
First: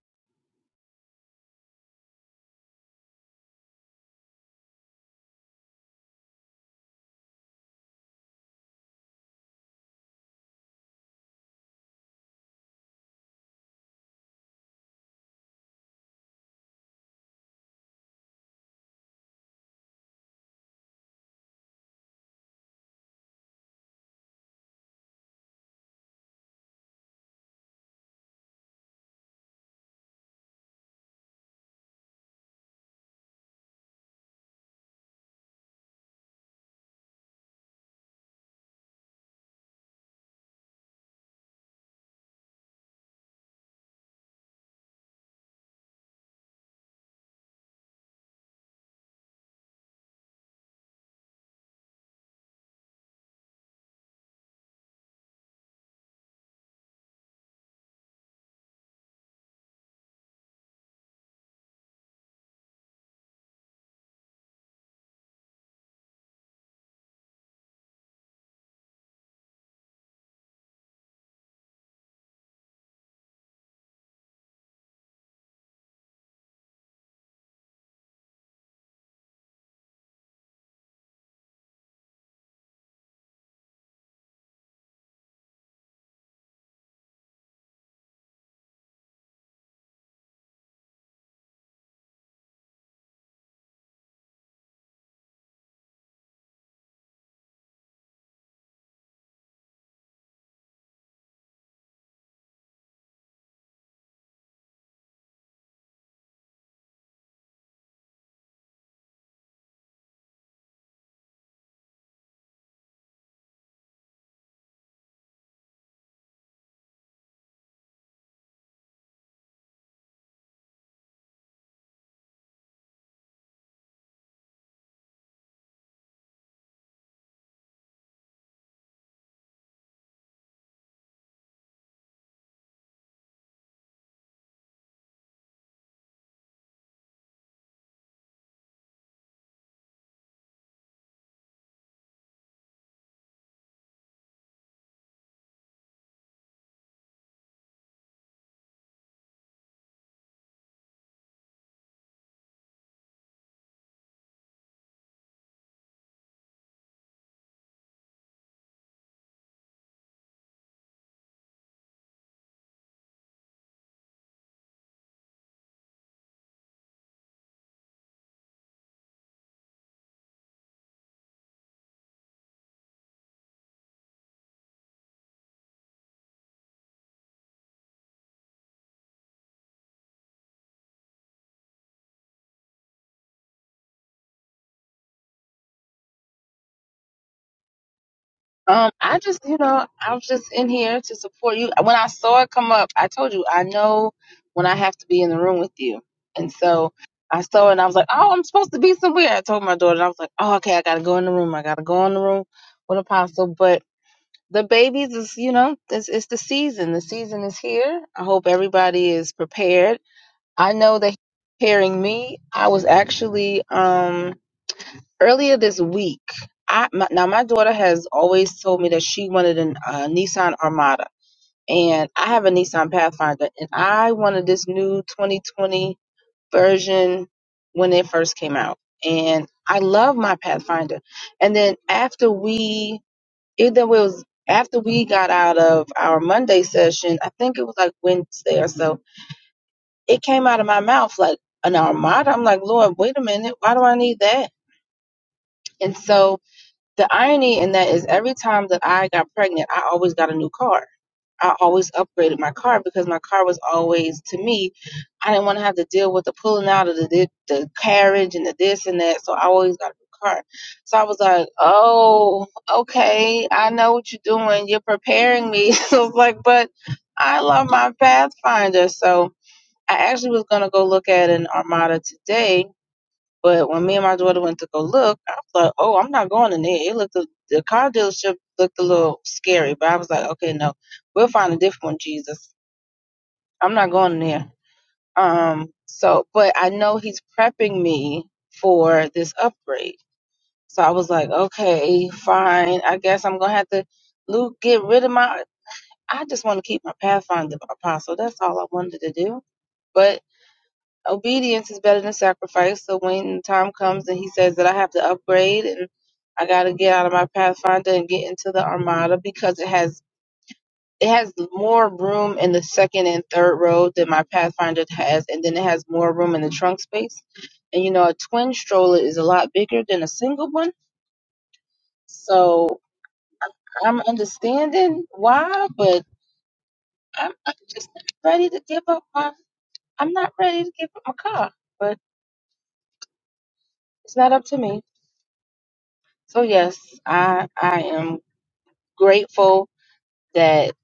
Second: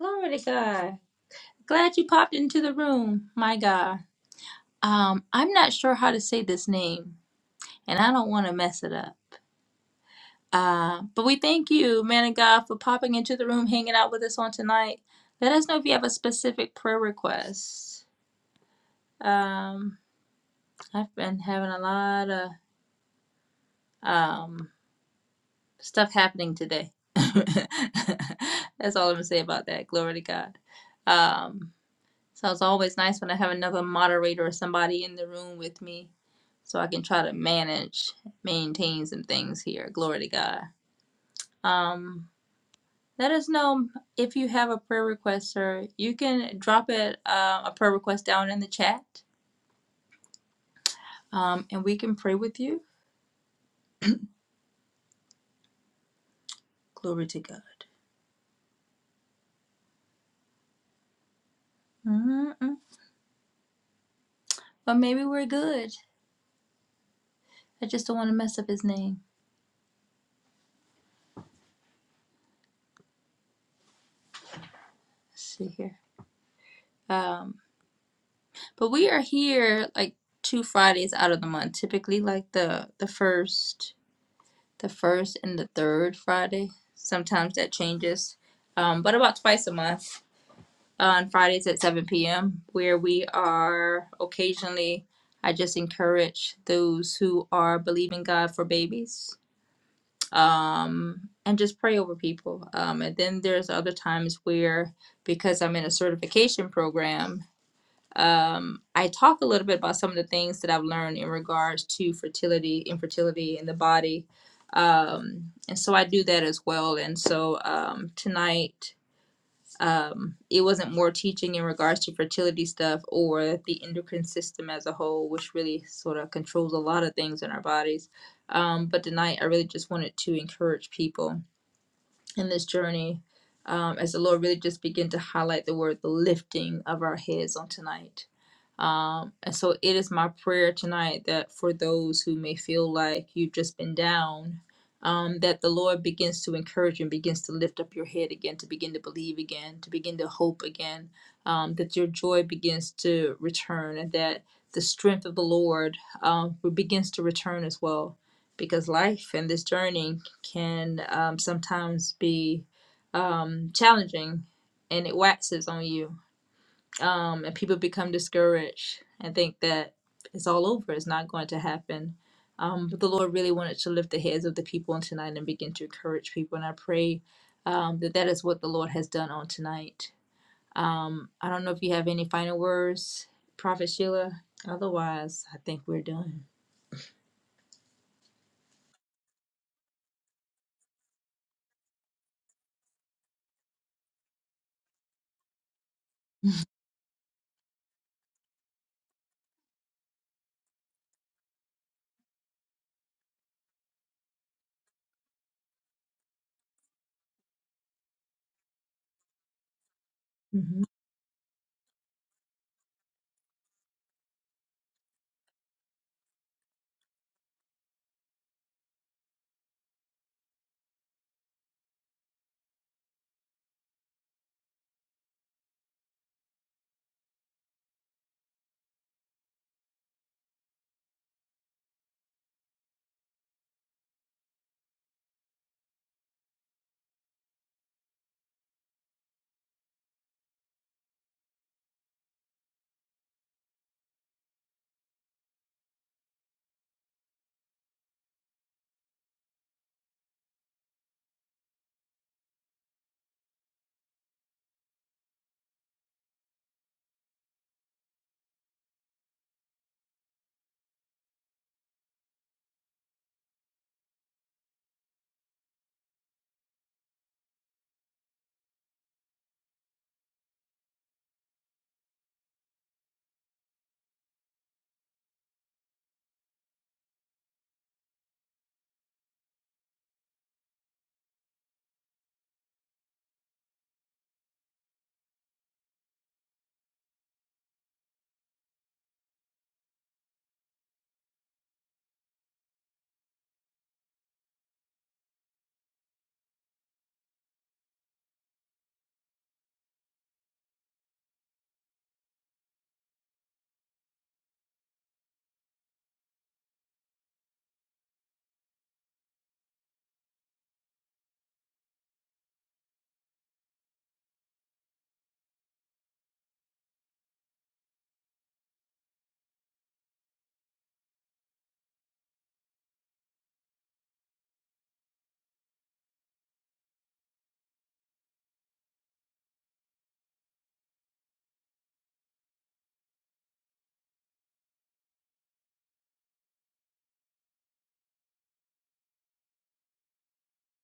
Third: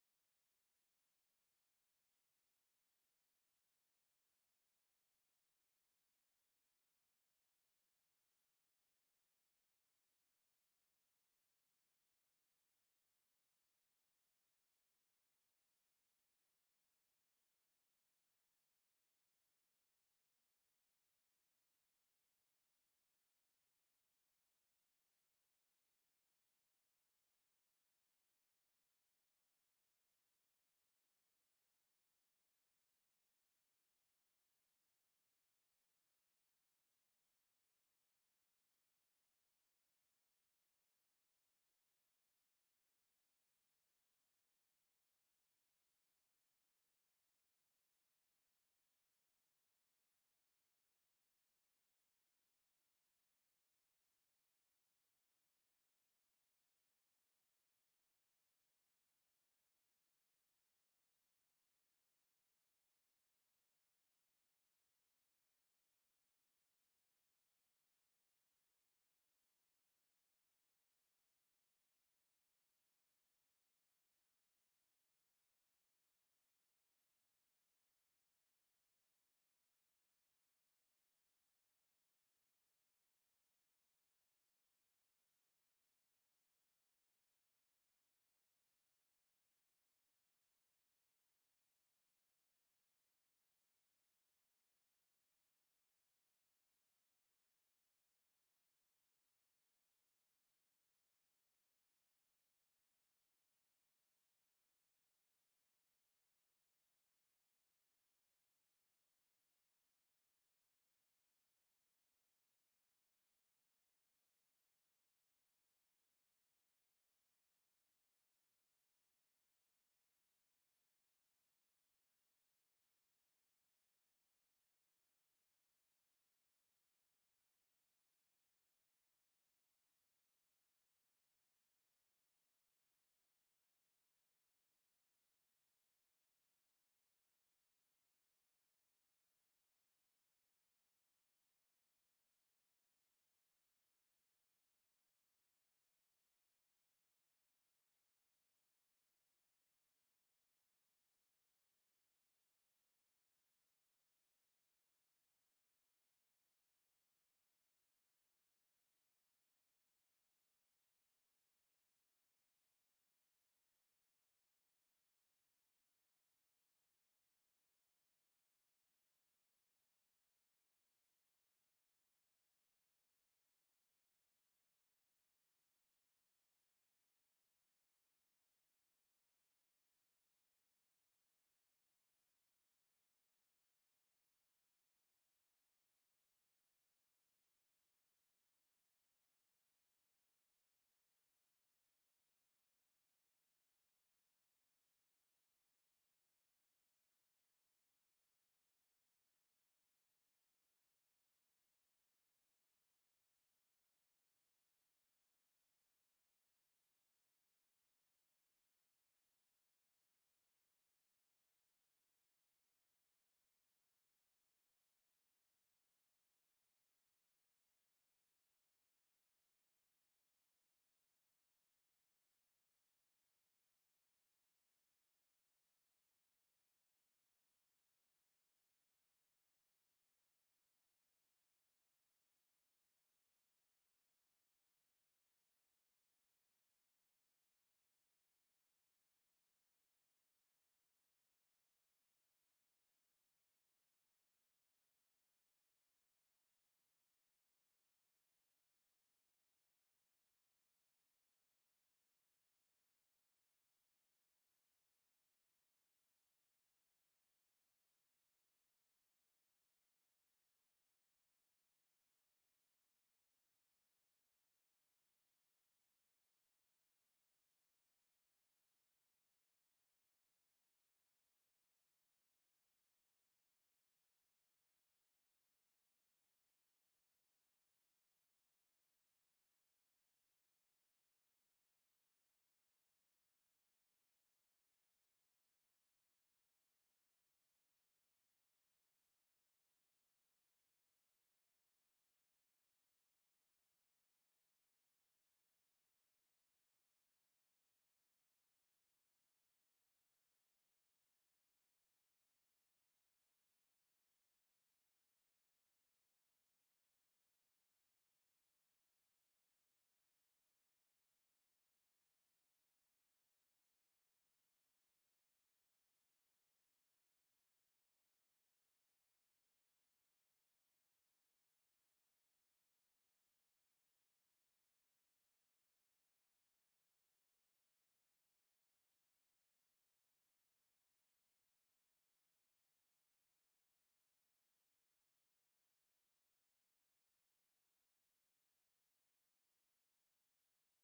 [SPEAKER 1] Glory to God. Glad you popped into the room. My God. Um, I'm not sure how to say this name, and I don't want to mess it up. Uh, but we thank you, man of God, for popping into the room, hanging out with us on tonight. Let us know if you have a specific prayer request. Um, I've been having a lot of um, stuff happening today. That's all I'm gonna say about that. Glory to God. Um, so it's always nice when I have another moderator or somebody in the room with me, so I can try to manage, maintain some things here. Glory to God. Um, Let us know if you have a prayer request, or You can drop it uh, a prayer request down in the chat, um, and we can pray with you. Glory to God. Mm-mm. But maybe we're good. I just don't want to mess up his name. Let's see here. Um, but we are here like two Fridays out of the month, typically like the the first, the first and the third Friday. Sometimes that changes, um, but about twice a month. on Fridays at 7 p.m., where we are occasionally, I just encourage those who are believing God for babies and just pray over people. Um, and then there's other times where, because I'm in a certification program, um, I talk a little bit about some of the things that I've learned in regards to fertility, infertility in the body. Um, and so I do that as well. And so um, tonight, um, it wasn't more teaching in regards to fertility stuff or the endocrine system as a whole, which really sort of controls a lot of things in our bodies. Um, but tonight, I really just wanted to encourage people in this journey um, as the Lord really just began to highlight the word the lifting of our heads on tonight. Um, and so it is my prayer tonight that for those who may feel like you've just been down, um, that the Lord begins to encourage and begins to lift up your head again, to begin to believe again, to begin to hope again, um, that your joy begins to return and that the strength of the Lord um, begins to return as well. Because life and this journey can um, sometimes be um, challenging and it waxes on you um, and people become discouraged and think that it's all over, it's not going to happen. Um, but the Lord really wanted to lift the heads of the people on tonight and begin to encourage people. And I pray um, that that is what the Lord has done on tonight. Um, I don't know if you have any final words, Prophet Sheila. Otherwise, I think we're done.
[SPEAKER 2] Um, I just, you know, I was just in here to support you. When I saw it come up, I told you I know when I have to be in the room with you, and so I saw it and I was like, oh, I'm supposed to be somewhere. I told my daughter, and I was like, oh, okay, I gotta go in the room. I gotta go in the room with Apostle. But the babies is, you know, it's, it's the season. The season is here. I hope everybody is prepared. I
[SPEAKER 1] hmm
[SPEAKER 2] know that preparing me. I was actually, um. earlier this week, I my, now my daughter has always told me that she wanted an uh, Nissan Armada, and I have a Nissan Pathfinder, and I wanted this new 2020 version when it first came out, and I love my Pathfinder. And then after we, either it was after we got out of our Monday session, I think it was like Wednesday or so, it came out of my mouth like an Armada. I'm like, Lord, wait a minute, why do I need that? And so The irony in that is every time that I got pregnant, I always got a new car. I always upgraded my car because my car was always to me. I didn't want to have to deal with the pulling out of the the, the carriage and the this and that, so I always got a new car. So I was like, "Oh, okay, I know what you're doing. You're preparing me." So I was like, "But I love my Pathfinder." So I actually was gonna go look at an Armada today but when me and my daughter went to go look, I was like, "Oh, I'm not going in there." It looked a, the car dealership looked a little scary, but I was like, "Okay, no, we'll find a different one, Jesus. I'm not going in there." Um, so, but I know he's prepping me for this upgrade. So I was like, "Okay, fine. I guess I'm gonna have to Luke get rid of my. I just want to keep my Pathfinder Apostle. That's all I wanted to do." But obedience is better than sacrifice. So when the time comes and he says that I have to upgrade and I got to get out of my Pathfinder and get into the Armada because it has it has more room in the second and third row than my Pathfinder has, and then it has more room in the trunk space. And you know, a twin stroller is a lot bigger than a single one. So I'm understanding why, but I'm, I'm just not ready to give up my. I'm not ready to give up my car, but it's not up to me. So yes, I I am grateful that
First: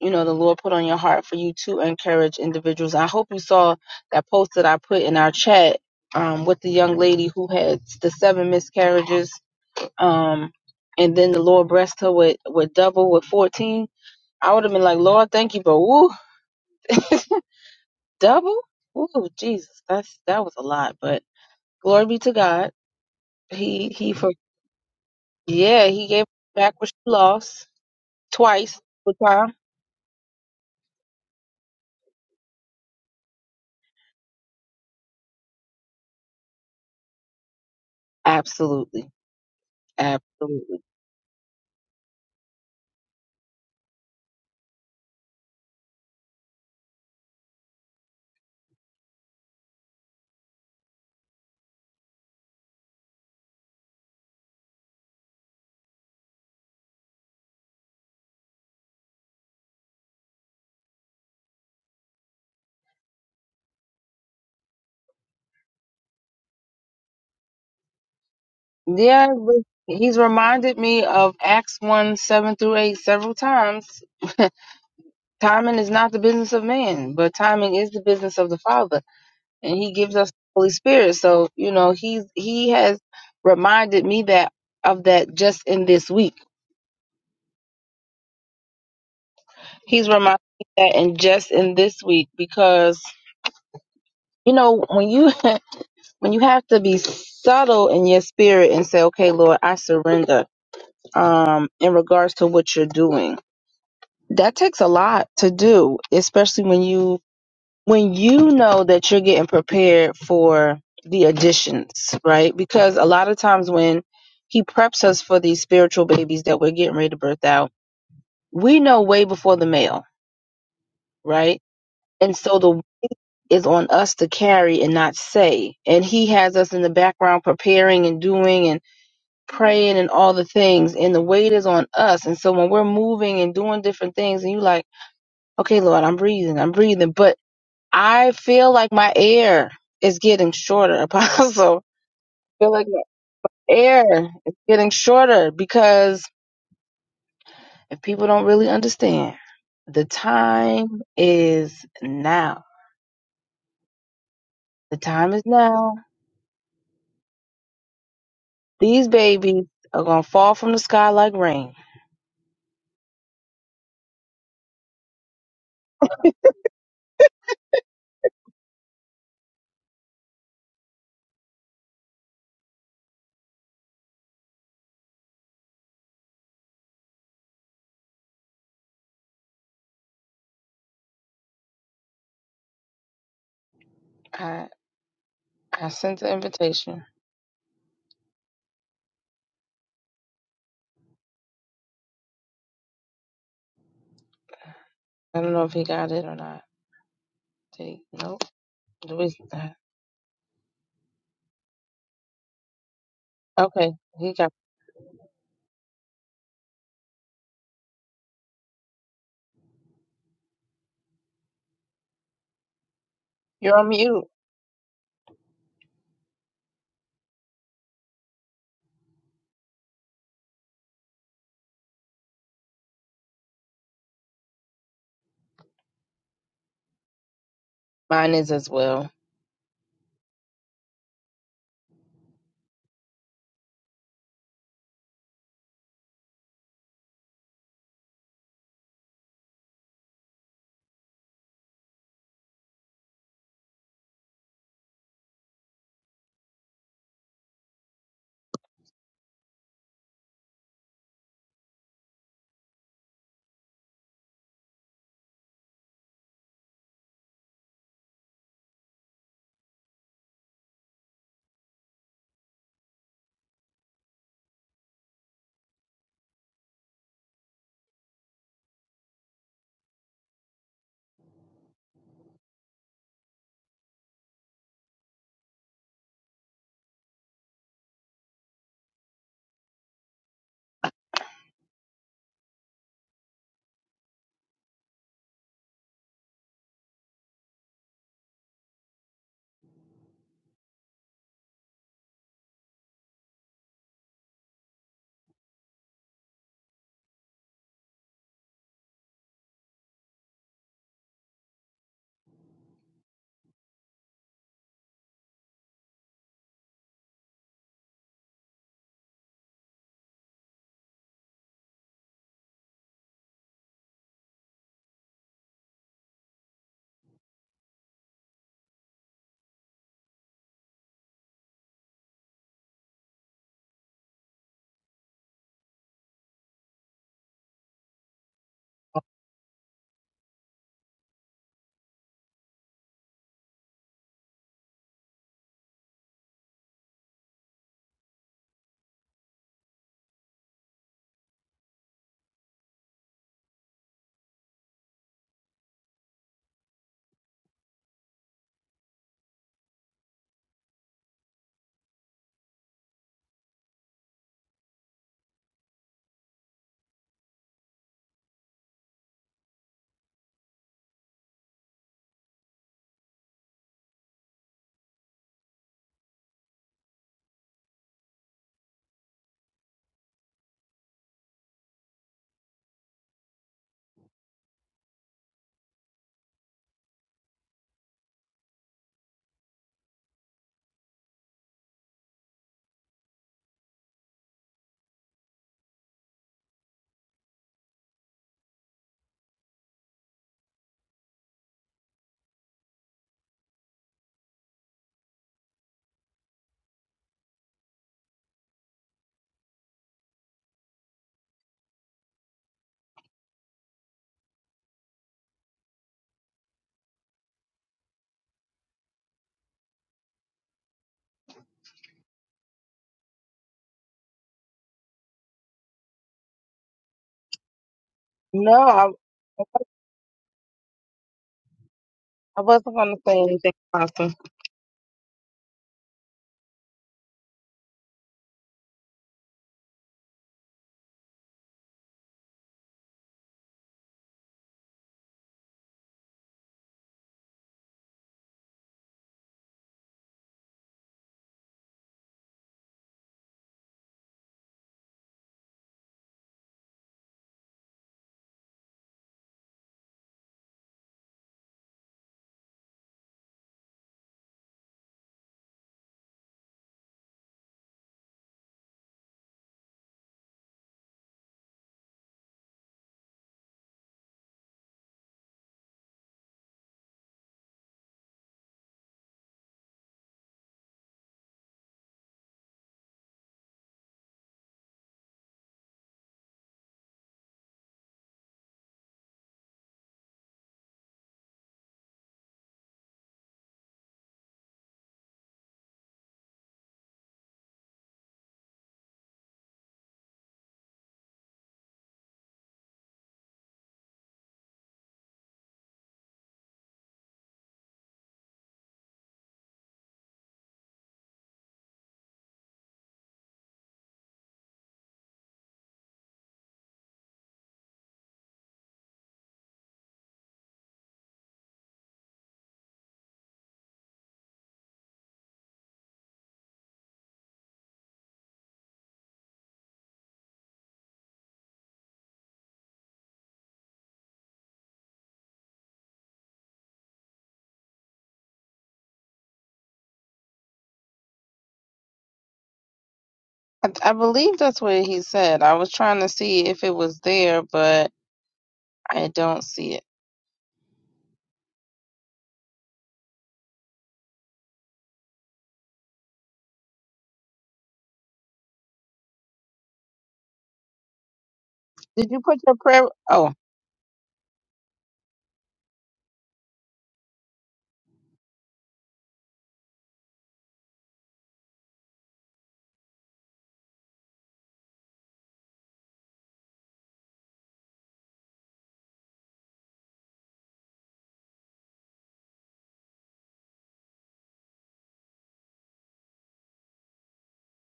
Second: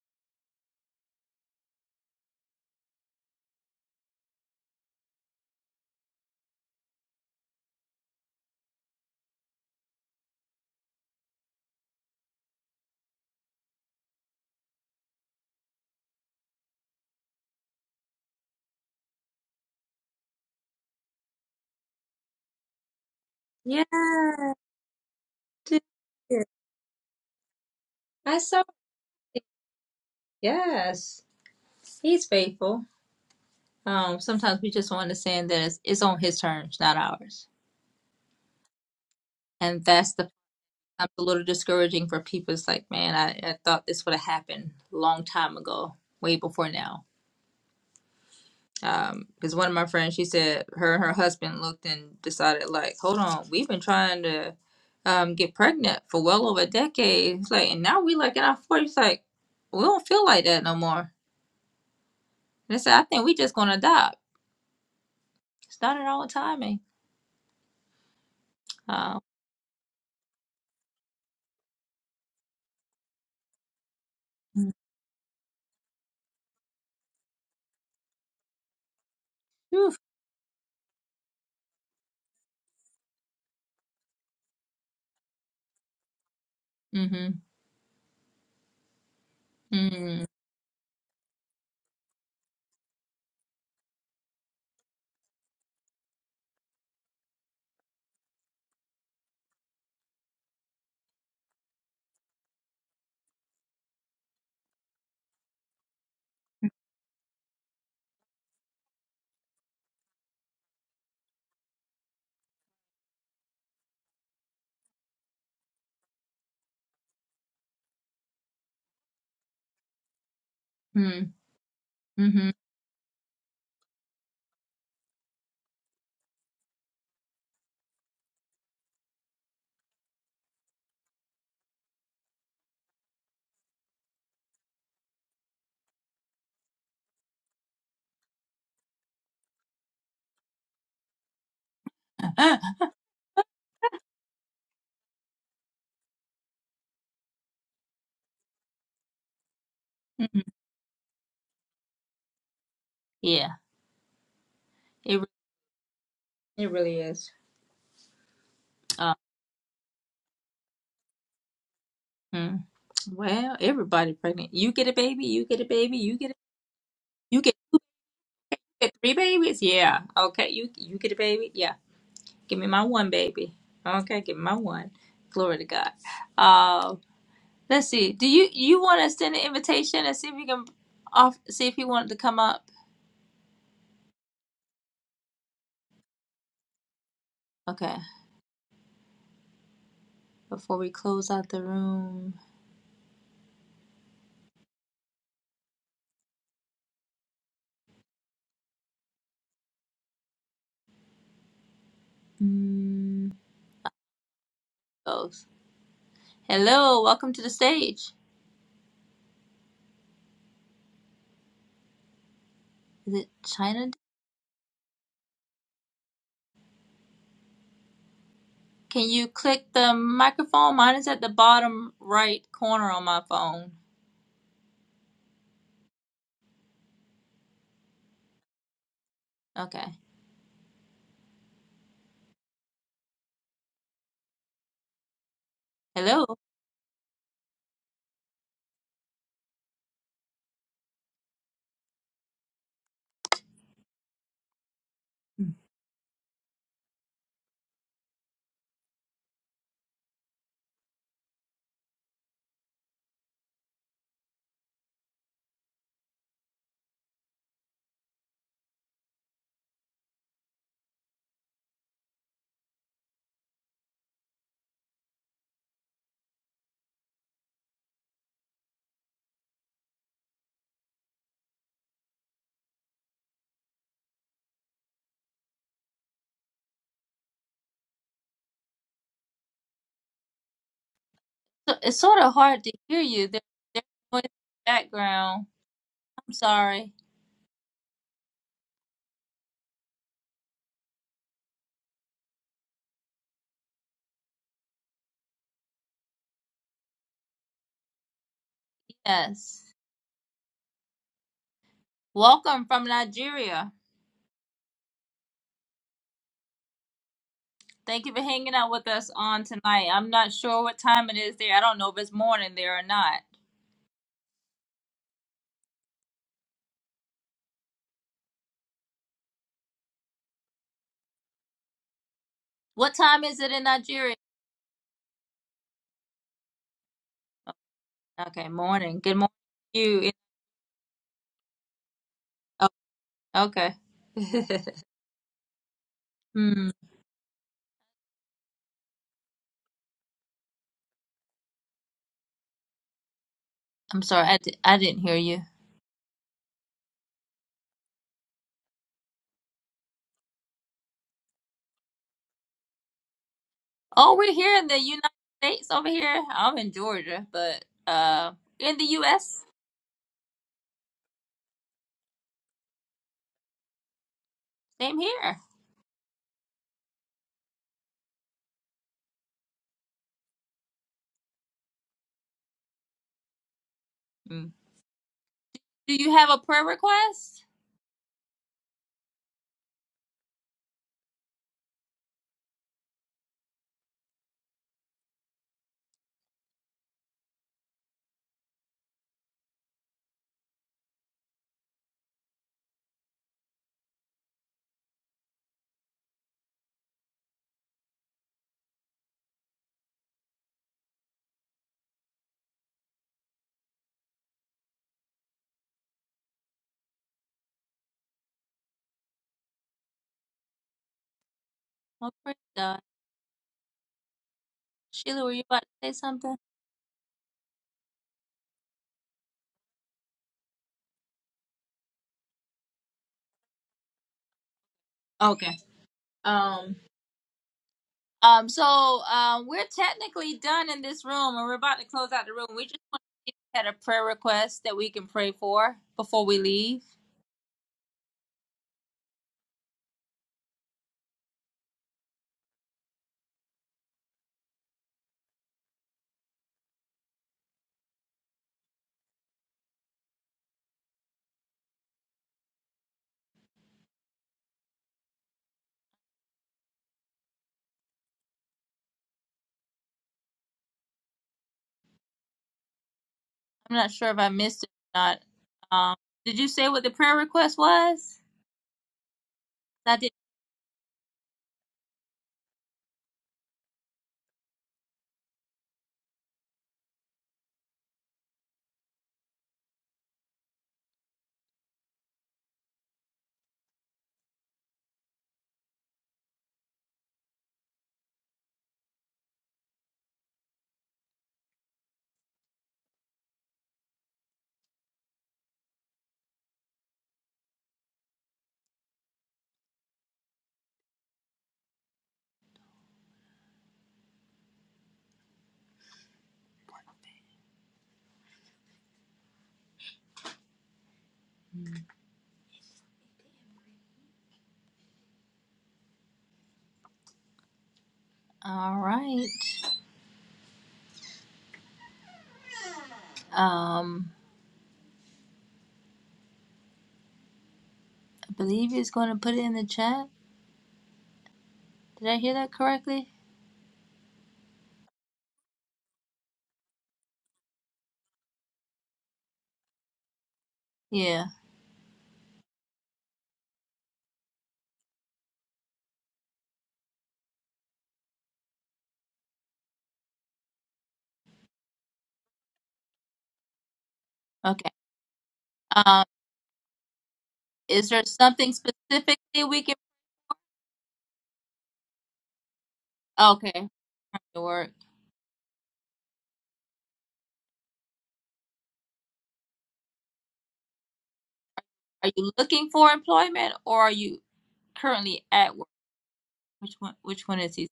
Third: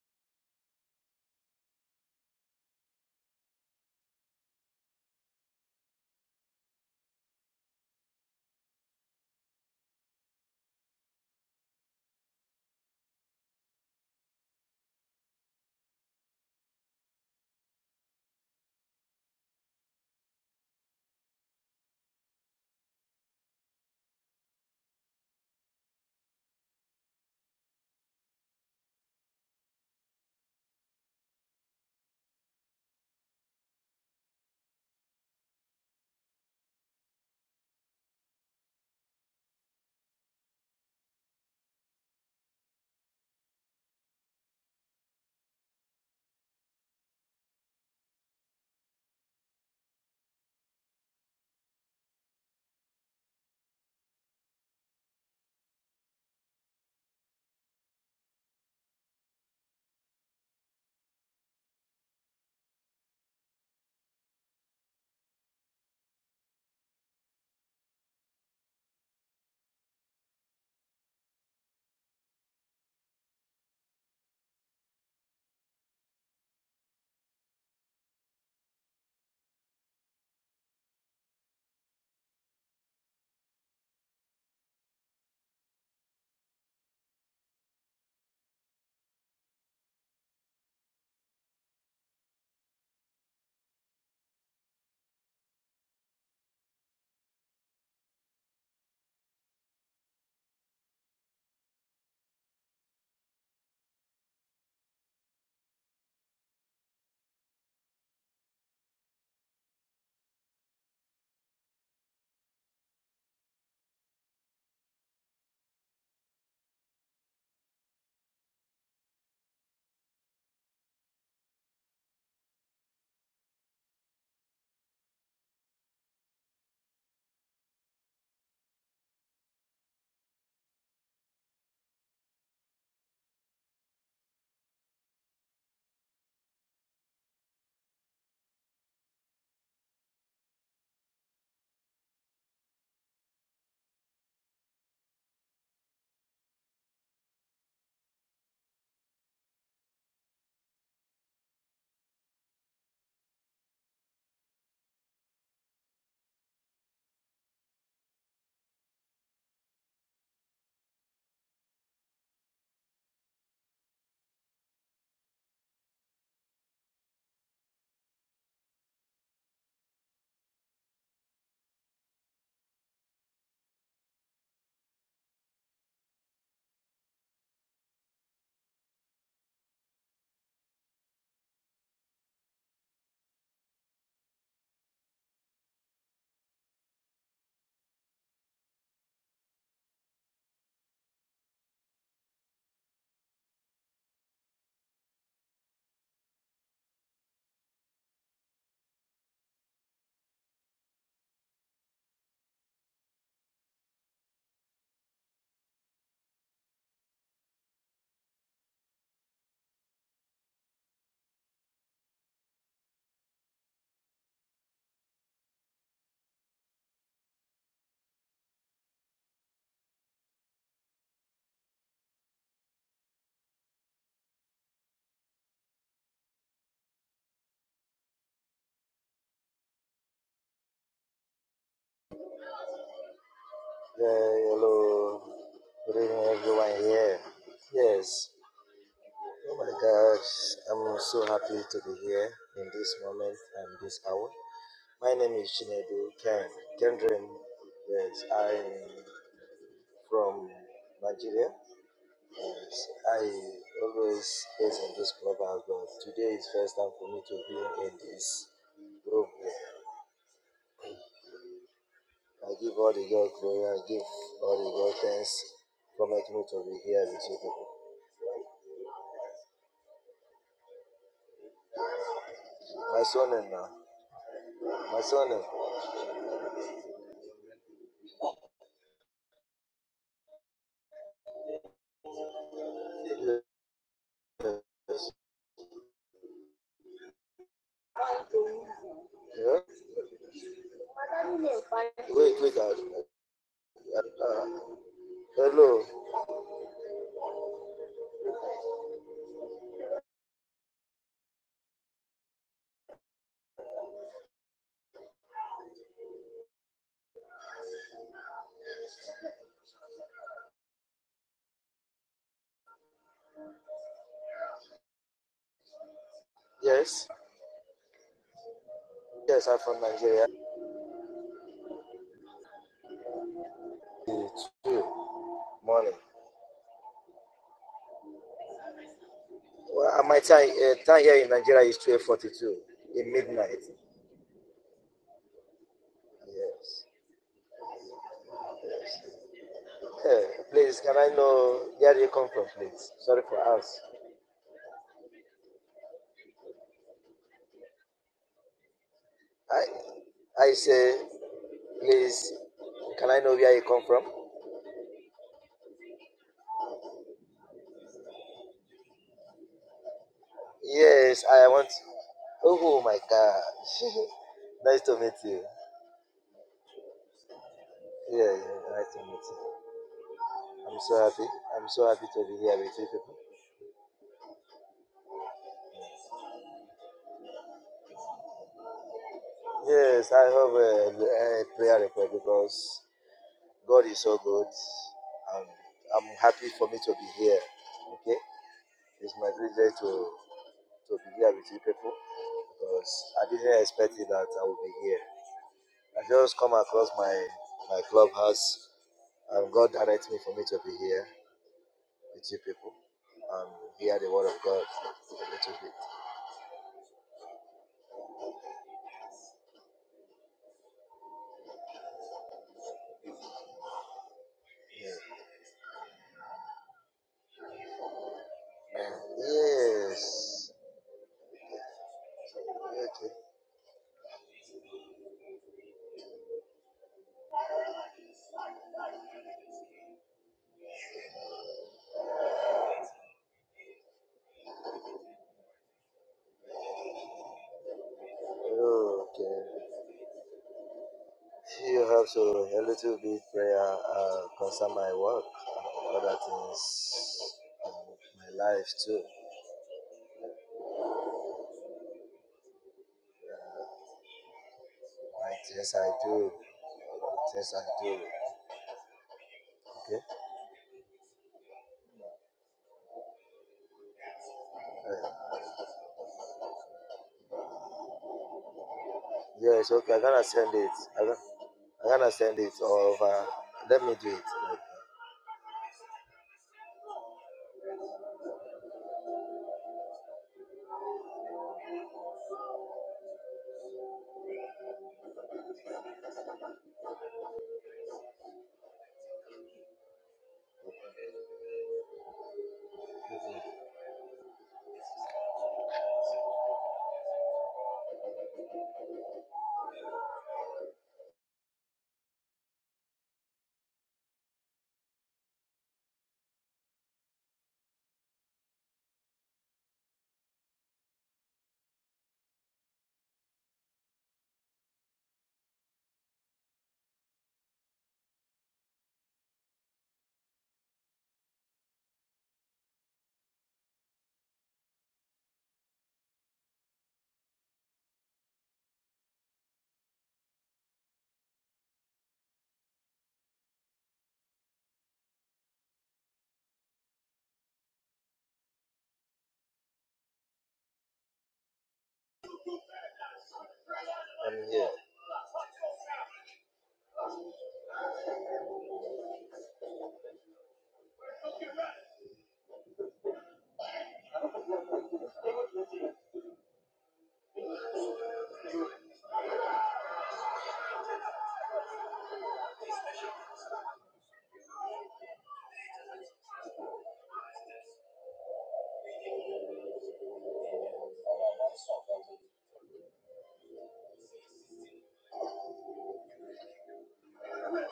[SPEAKER 2] you know the Lord put on your heart for you to encourage individuals. I hope you saw that post that I put in our chat um, with the young lady who had the seven miscarriages, um, and then the Lord blessed her with with double with fourteen. I would have been like, Lord, thank you, but woo, double, woo, Jesus, that's that was a lot. But glory be to God,
[SPEAKER 1] Yeah,
[SPEAKER 2] He He for
[SPEAKER 1] I
[SPEAKER 2] yeah He gave
[SPEAKER 1] did.
[SPEAKER 2] back what she lost
[SPEAKER 1] I saw
[SPEAKER 2] twice.
[SPEAKER 1] it. Yes, He's faithful. Um, sometimes we just want to understand that it's, it's on His terms, not ours
[SPEAKER 2] Absolutely.
[SPEAKER 1] and that's the
[SPEAKER 2] Absolutely.
[SPEAKER 1] sometimes a little discouraging for people. It's like, man, I, I thought this would have happened a long time ago, way before now. Um, because one of my friends, she said her and her husband looked and decided, like, hold on, we've been trying to um get pregnant for well over a decade. It's like, and now we like in our forties, like, we don't feel like that no more. And they said, I think we just gonna adopt. It's not at all timing. Uh,
[SPEAKER 2] Yeah, but he's reminded me of Acts 1 7 through 8 several times. timing is not the business of man, but timing is the business of the Father. And he gives us the Holy Spirit. So, you know, he's he has reminded me that of that just in this week.
[SPEAKER 1] mm-hmm,
[SPEAKER 2] He's
[SPEAKER 1] mm-hmm,
[SPEAKER 2] reminded me that and just in this week because you know, when you when you have to be subtle in your spirit and say, Okay, Lord, I surrender um, in regards to what you're doing. That takes a lot to do, especially when you when you know that you're getting prepared for the additions, right? Because a lot of times when he preps us for these spiritual babies that we're getting ready to birth out, we know way before the male, right? And
[SPEAKER 1] mm-hmm.
[SPEAKER 2] so the is on us to carry and not say. And he has us in the background preparing and doing praying and all the things and the weight is on us and so when we're moving and doing different things and you like okay lord i'm breathing i'm breathing but i feel like my air is getting shorter apostle I feel like my air is getting shorter because if people don't really understand the time is now
[SPEAKER 1] Yeah,
[SPEAKER 2] the
[SPEAKER 1] it re-
[SPEAKER 2] time is now
[SPEAKER 1] it really is.
[SPEAKER 2] these
[SPEAKER 1] Um,
[SPEAKER 2] babies are going to fall from the sky like rain
[SPEAKER 1] mm-hmm. Well, everybody pregnant. You get a baby, you get a baby, you get a, you get, you get three babies. Yeah. Okay, you you get a baby. Yeah. Give me my one baby. Okay, give me my one. Glory to God. Uh, let's see. Do you you want to send an invitation and see if you can off see if you wanted to come up?
[SPEAKER 2] I I sent the invitation.
[SPEAKER 1] Okay. Before we close out the room.
[SPEAKER 2] I don't know if he got it or not. Did he? Nope. Do we?
[SPEAKER 1] Mm,
[SPEAKER 2] Okay, he got.
[SPEAKER 1] those. Hello, welcome to the stage. Is it
[SPEAKER 2] You're on
[SPEAKER 1] China?
[SPEAKER 2] mute.
[SPEAKER 1] Can you click the microphone? Mine is at the bottom right corner on my phone.
[SPEAKER 2] Mine is as well.
[SPEAKER 1] Okay.
[SPEAKER 3] Uh, hello, good
[SPEAKER 1] Hello.
[SPEAKER 3] evening, everyone here. Yes, oh my God, I'm so happy to be here in this moment and this hour. My name is
[SPEAKER 1] Mm.
[SPEAKER 3] Chinedu Ken Kendrin. Yes, I'm from Nigeria. Yes, I always based in this clubhouse, but today is first time for me to be in this group. here. I give all the God glory. I give all the God thanks for making me to be here with you people. My son and now. My surname.
[SPEAKER 1] So it's sort of hard to hear you. There, there's noise in the
[SPEAKER 3] Yes.
[SPEAKER 1] background. I'm sorry.
[SPEAKER 3] Yeah. Wait, wait. Uh, uh, uh, hello.
[SPEAKER 1] Yes. Welcome from Nigeria. Thank you for hanging out with us on tonight. I'm not sure what time it is there. I don't know if it's morning there or not.
[SPEAKER 3] Yes. Yes, I'm from Nigeria.
[SPEAKER 1] What time is it in Nigeria?
[SPEAKER 3] It's two morning.
[SPEAKER 1] Okay, morning. Good morning to
[SPEAKER 3] Well,
[SPEAKER 1] you.
[SPEAKER 3] uh,
[SPEAKER 1] It-
[SPEAKER 3] my time uh, time here in Nigeria is twelve forty two
[SPEAKER 1] Oh,
[SPEAKER 3] in midnight.
[SPEAKER 1] okay. Hmm.
[SPEAKER 3] Yes. Eh, please, can I know where you come from, please? Sorry for us.
[SPEAKER 1] I'm sorry, I, di- I didn't hear you.
[SPEAKER 3] I I say, please, can I know where you come from?
[SPEAKER 1] Oh, we're here in the United States over here. I'm in Georgia, but uh, in the U.S.,
[SPEAKER 3] Yes, I want. Oh my God! Nice
[SPEAKER 1] same
[SPEAKER 3] to meet
[SPEAKER 1] here.
[SPEAKER 3] you. Yeah, yeah, nice to meet I'm so happy. I'm so happy to be here with you people.
[SPEAKER 1] Hmm. Do you have a prayer request?
[SPEAKER 3] Yes, I have a, a prayer request because God is so good, and I'm happy for me to be here. Okay, it's my privilege to to be here with you people because I didn't expect it that I would be here. I just come across my my clubhouse, and God directed me for me to be here with you people and hear the word of God a little bit.
[SPEAKER 1] Oh, praise God.
[SPEAKER 3] Yeah.
[SPEAKER 1] Sheila, were you about to say something?
[SPEAKER 2] No, I
[SPEAKER 3] Yes.
[SPEAKER 2] I wasn't gonna
[SPEAKER 3] Okay.
[SPEAKER 2] say anything, Apostle.
[SPEAKER 1] Okay. Um. Um. So, um, we're technically done in this room, and we're about to close out the room. We just want to see if you had a prayer request that we can pray for before we leave.
[SPEAKER 3] Okay. You have to a little bit prayer uh, concern my work and other things, um, my life too, Uh, my things I do, things I do. Okay.
[SPEAKER 1] I'm not sure if I missed it or
[SPEAKER 3] Uh,
[SPEAKER 1] not. Um, did you say what the prayer request was?
[SPEAKER 3] yes. Okay.
[SPEAKER 1] I
[SPEAKER 3] I'm
[SPEAKER 1] did.
[SPEAKER 3] gonna send it. I'm gonna, I'm gonna send it over. Let me do it. Like,
[SPEAKER 1] All right. Um, I believe he's going to put it in the chat. Did I hear that correctly?
[SPEAKER 2] I, I believe that's what he said. I was trying to see if it was there, but I don't see it.
[SPEAKER 1] Yeah.
[SPEAKER 3] I'm here.
[SPEAKER 2] Did you put your prayer? Oh.
[SPEAKER 1] Okay. Um, is there something specifically we can? Okay. Or are you looking for employment, or are you currently at work? Which one? Which one is he?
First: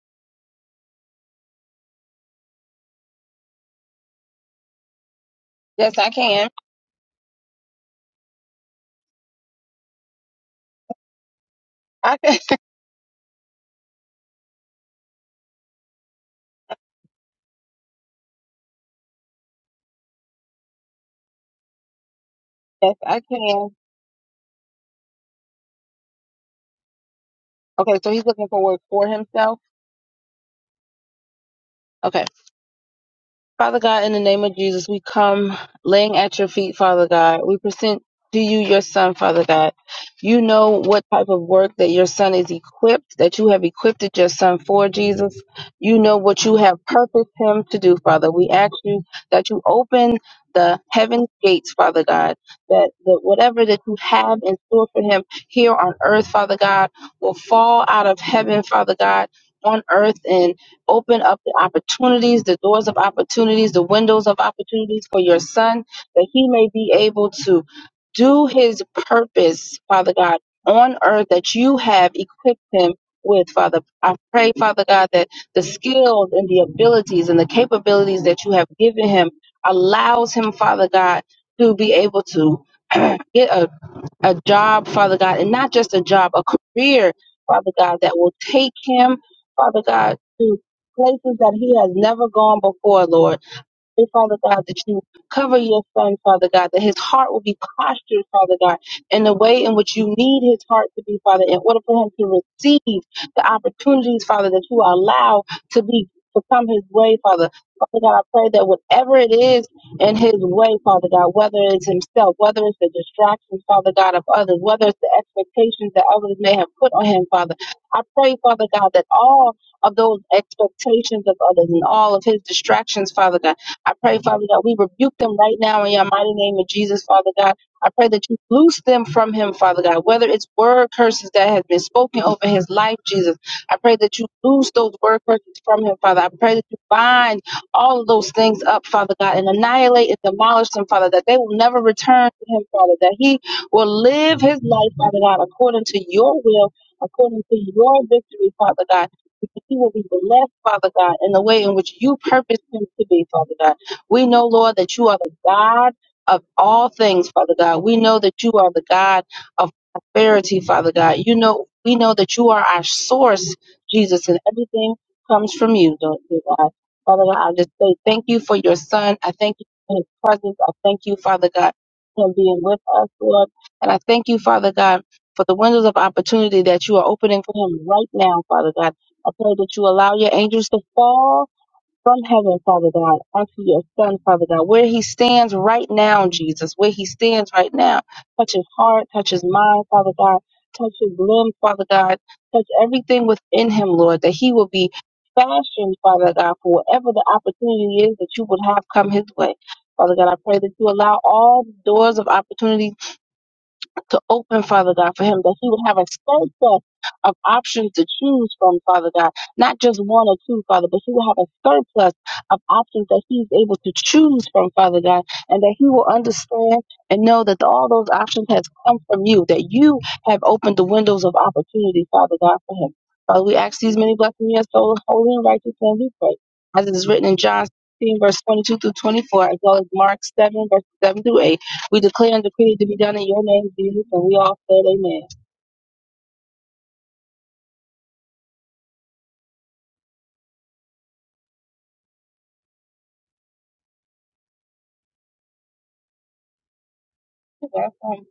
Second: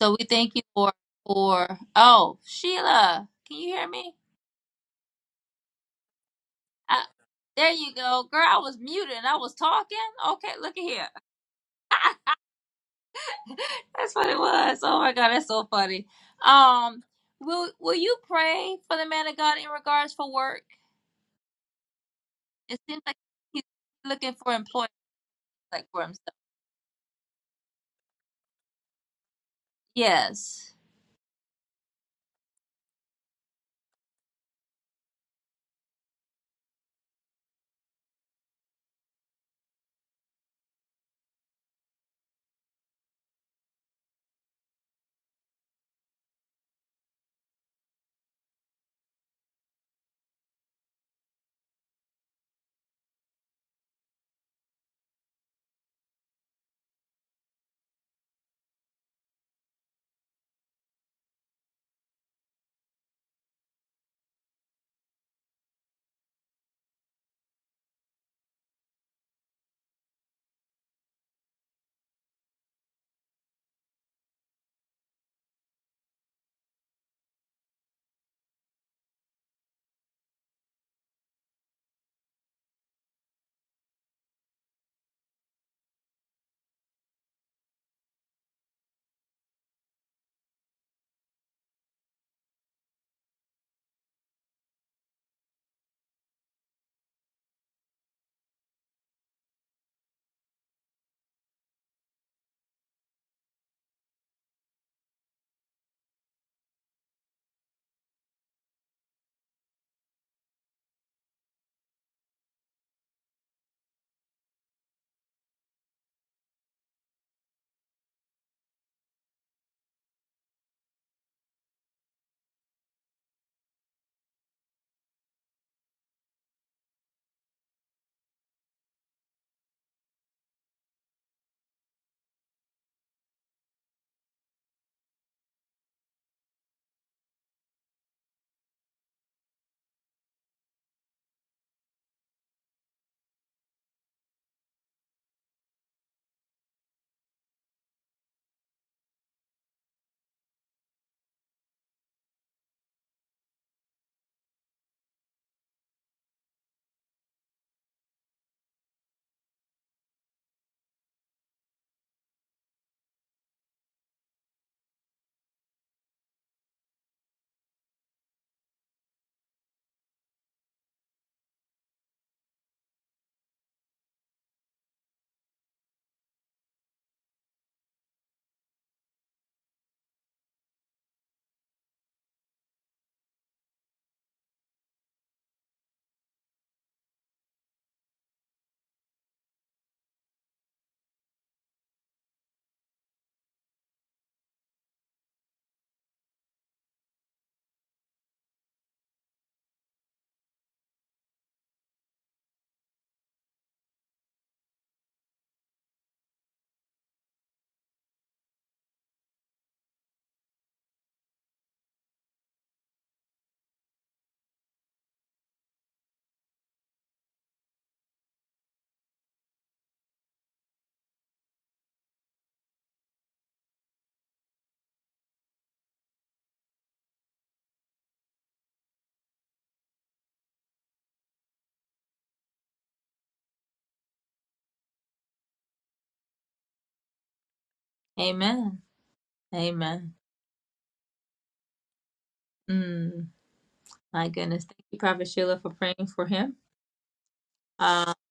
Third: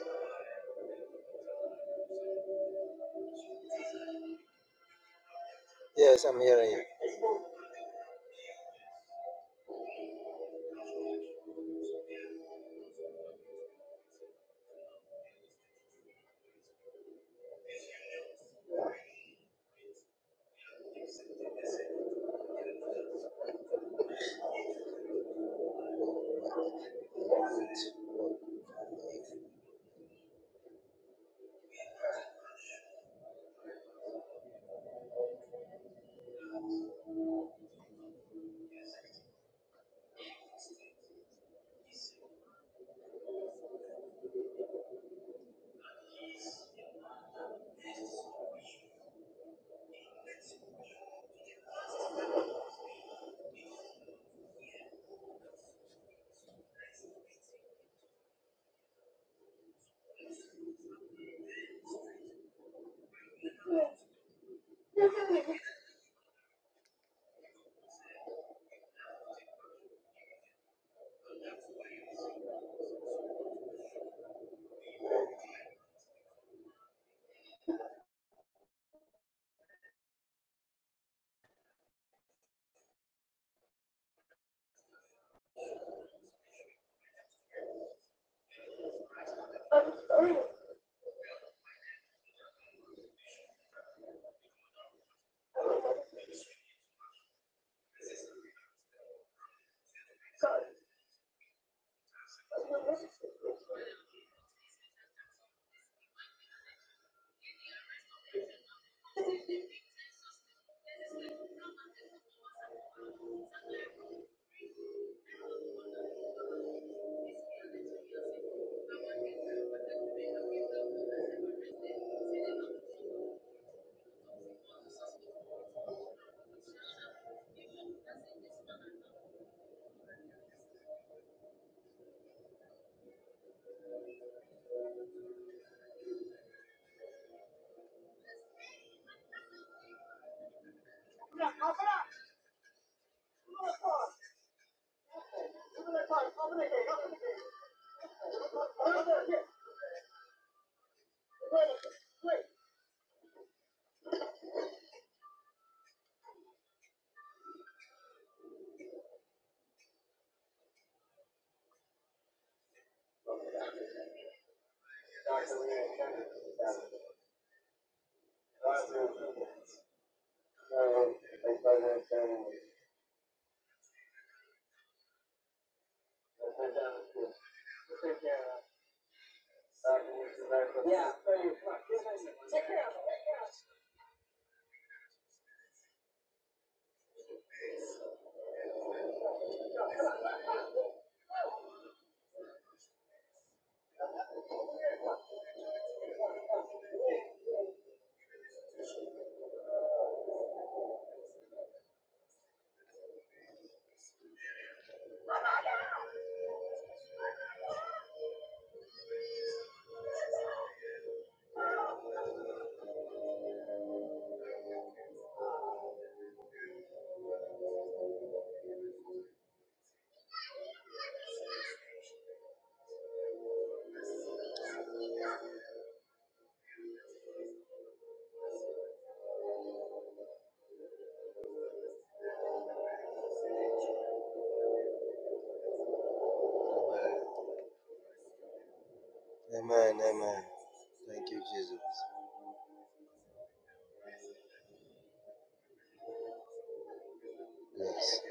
[SPEAKER 1] So we thank you for for. Oh, Sheila, can you hear me?
[SPEAKER 2] Yes, I
[SPEAKER 3] Yes, I'm
[SPEAKER 2] can.
[SPEAKER 3] hearing you.
[SPEAKER 1] I, there you go, girl. I was muted and I was talking. Okay, look at here.
[SPEAKER 2] I can.
[SPEAKER 1] that's what it was. Oh my god, that's so funny. Um, will will you pray for the man of God in regards for work? It
[SPEAKER 2] Yes,
[SPEAKER 1] seems like
[SPEAKER 2] I
[SPEAKER 1] he's
[SPEAKER 2] can.
[SPEAKER 1] looking for employment, like for himself.
[SPEAKER 2] Okay, so he's looking for work for himself.
[SPEAKER 1] Yes.
[SPEAKER 2] Okay. Father God, in the name of Jesus, we come laying at your feet, Father God. We present to you your son, Father God. You know what type of work that your son is equipped, that you have equipped your son for, Jesus. You know what you have purposed him to do, Father. We ask you that you open the heaven gates, Father God, that, that whatever that you have in store for him here on earth, Father God, will fall out of heaven, Father God, on earth Open up the opportunities, the doors of opportunities, the windows of opportunities for your son, that he may be able to do his purpose, Father God, on earth that you have equipped him with, Father. I pray, Father God, that the skills and the abilities and the capabilities that you have given him allows him, Father God, to be able to get a a job, Father God, and not just a job, a career, Father God, that will take him, Father God, to places that he has never gone before, Lord pray, Father God, that you cover your son, Father God, that his heart will be postured, Father God, in the way in which you need his heart to be, Father, in order for him to receive the opportunities, Father, that you allow to be to come his way, Father. Father God, I pray that whatever it is in his way, Father God, whether it's himself, whether it's the distractions, Father God, of others, whether it's the expectations that others may have put on him, Father, I pray, Father God, that all of those expectations of others and all of his distractions, Father God, I pray, Father, that we rebuke them right now in your mighty name of Jesus, Father God. I pray that you loose them from him, Father God, whether it's word curses that have been spoken over his life, Jesus. I pray that you loose those word curses from him, Father. I pray that you bind all of those things up, Father God, and annihilate and demolish them, Father, that they will never return to him, Father, that he will live his life, Father God, according to your will, according to your victory, Father God. He will be blessed, Father God, in the way in which you purpose him to be, Father God. We know, Lord, that you are the God of all things, Father God. We know that you are the God of prosperity, Father God. You know, we know that you are our source, Jesus, and everything comes from you, Lord God. Father God, I just say thank you for your son. I thank you for his presence. I thank you, Father God, for him being with us, Lord. And I thank you, Father God, for the windows of opportunity that you are opening for him right now, Father God. I pray that you allow your angels to fall from heaven, Father God, after your son, Father God, where he stands right now, Jesus, where he stands right now. Touch his heart, touch his mind, Father God, touch his limb, Father God, touch everything within him, Lord, that he will be fashioned, Father God, for whatever the opportunity is that you would have come his way. Father God, I pray that you allow all doors of opportunity to open, Father God, for him, that he would have a surplus of options to choose from, Father God. Not just one or two, Father, but he will have a surplus of options that he's able to choose from, Father God, and that he will understand and know that all those options has come from you, that you have opened the windows of opportunity, Father God, for him. Father, we ask these many blessings in your soul, holy and righteous name we pray. As it is written in John 16, verse 22 through 24, as well as Mark 7, verse 7 through 8. We declare and decree it to be done in your name, Jesus, and we all said amen.
[SPEAKER 1] Amen.
[SPEAKER 3] Amen.
[SPEAKER 1] Amen.
[SPEAKER 3] Amen. Thank you, Jesus.
[SPEAKER 1] Mm, my goodness. Thank you, Prophet Sheila, for praying for him.
[SPEAKER 2] Okay,
[SPEAKER 1] Uh,
[SPEAKER 3] Yes.
[SPEAKER 2] um,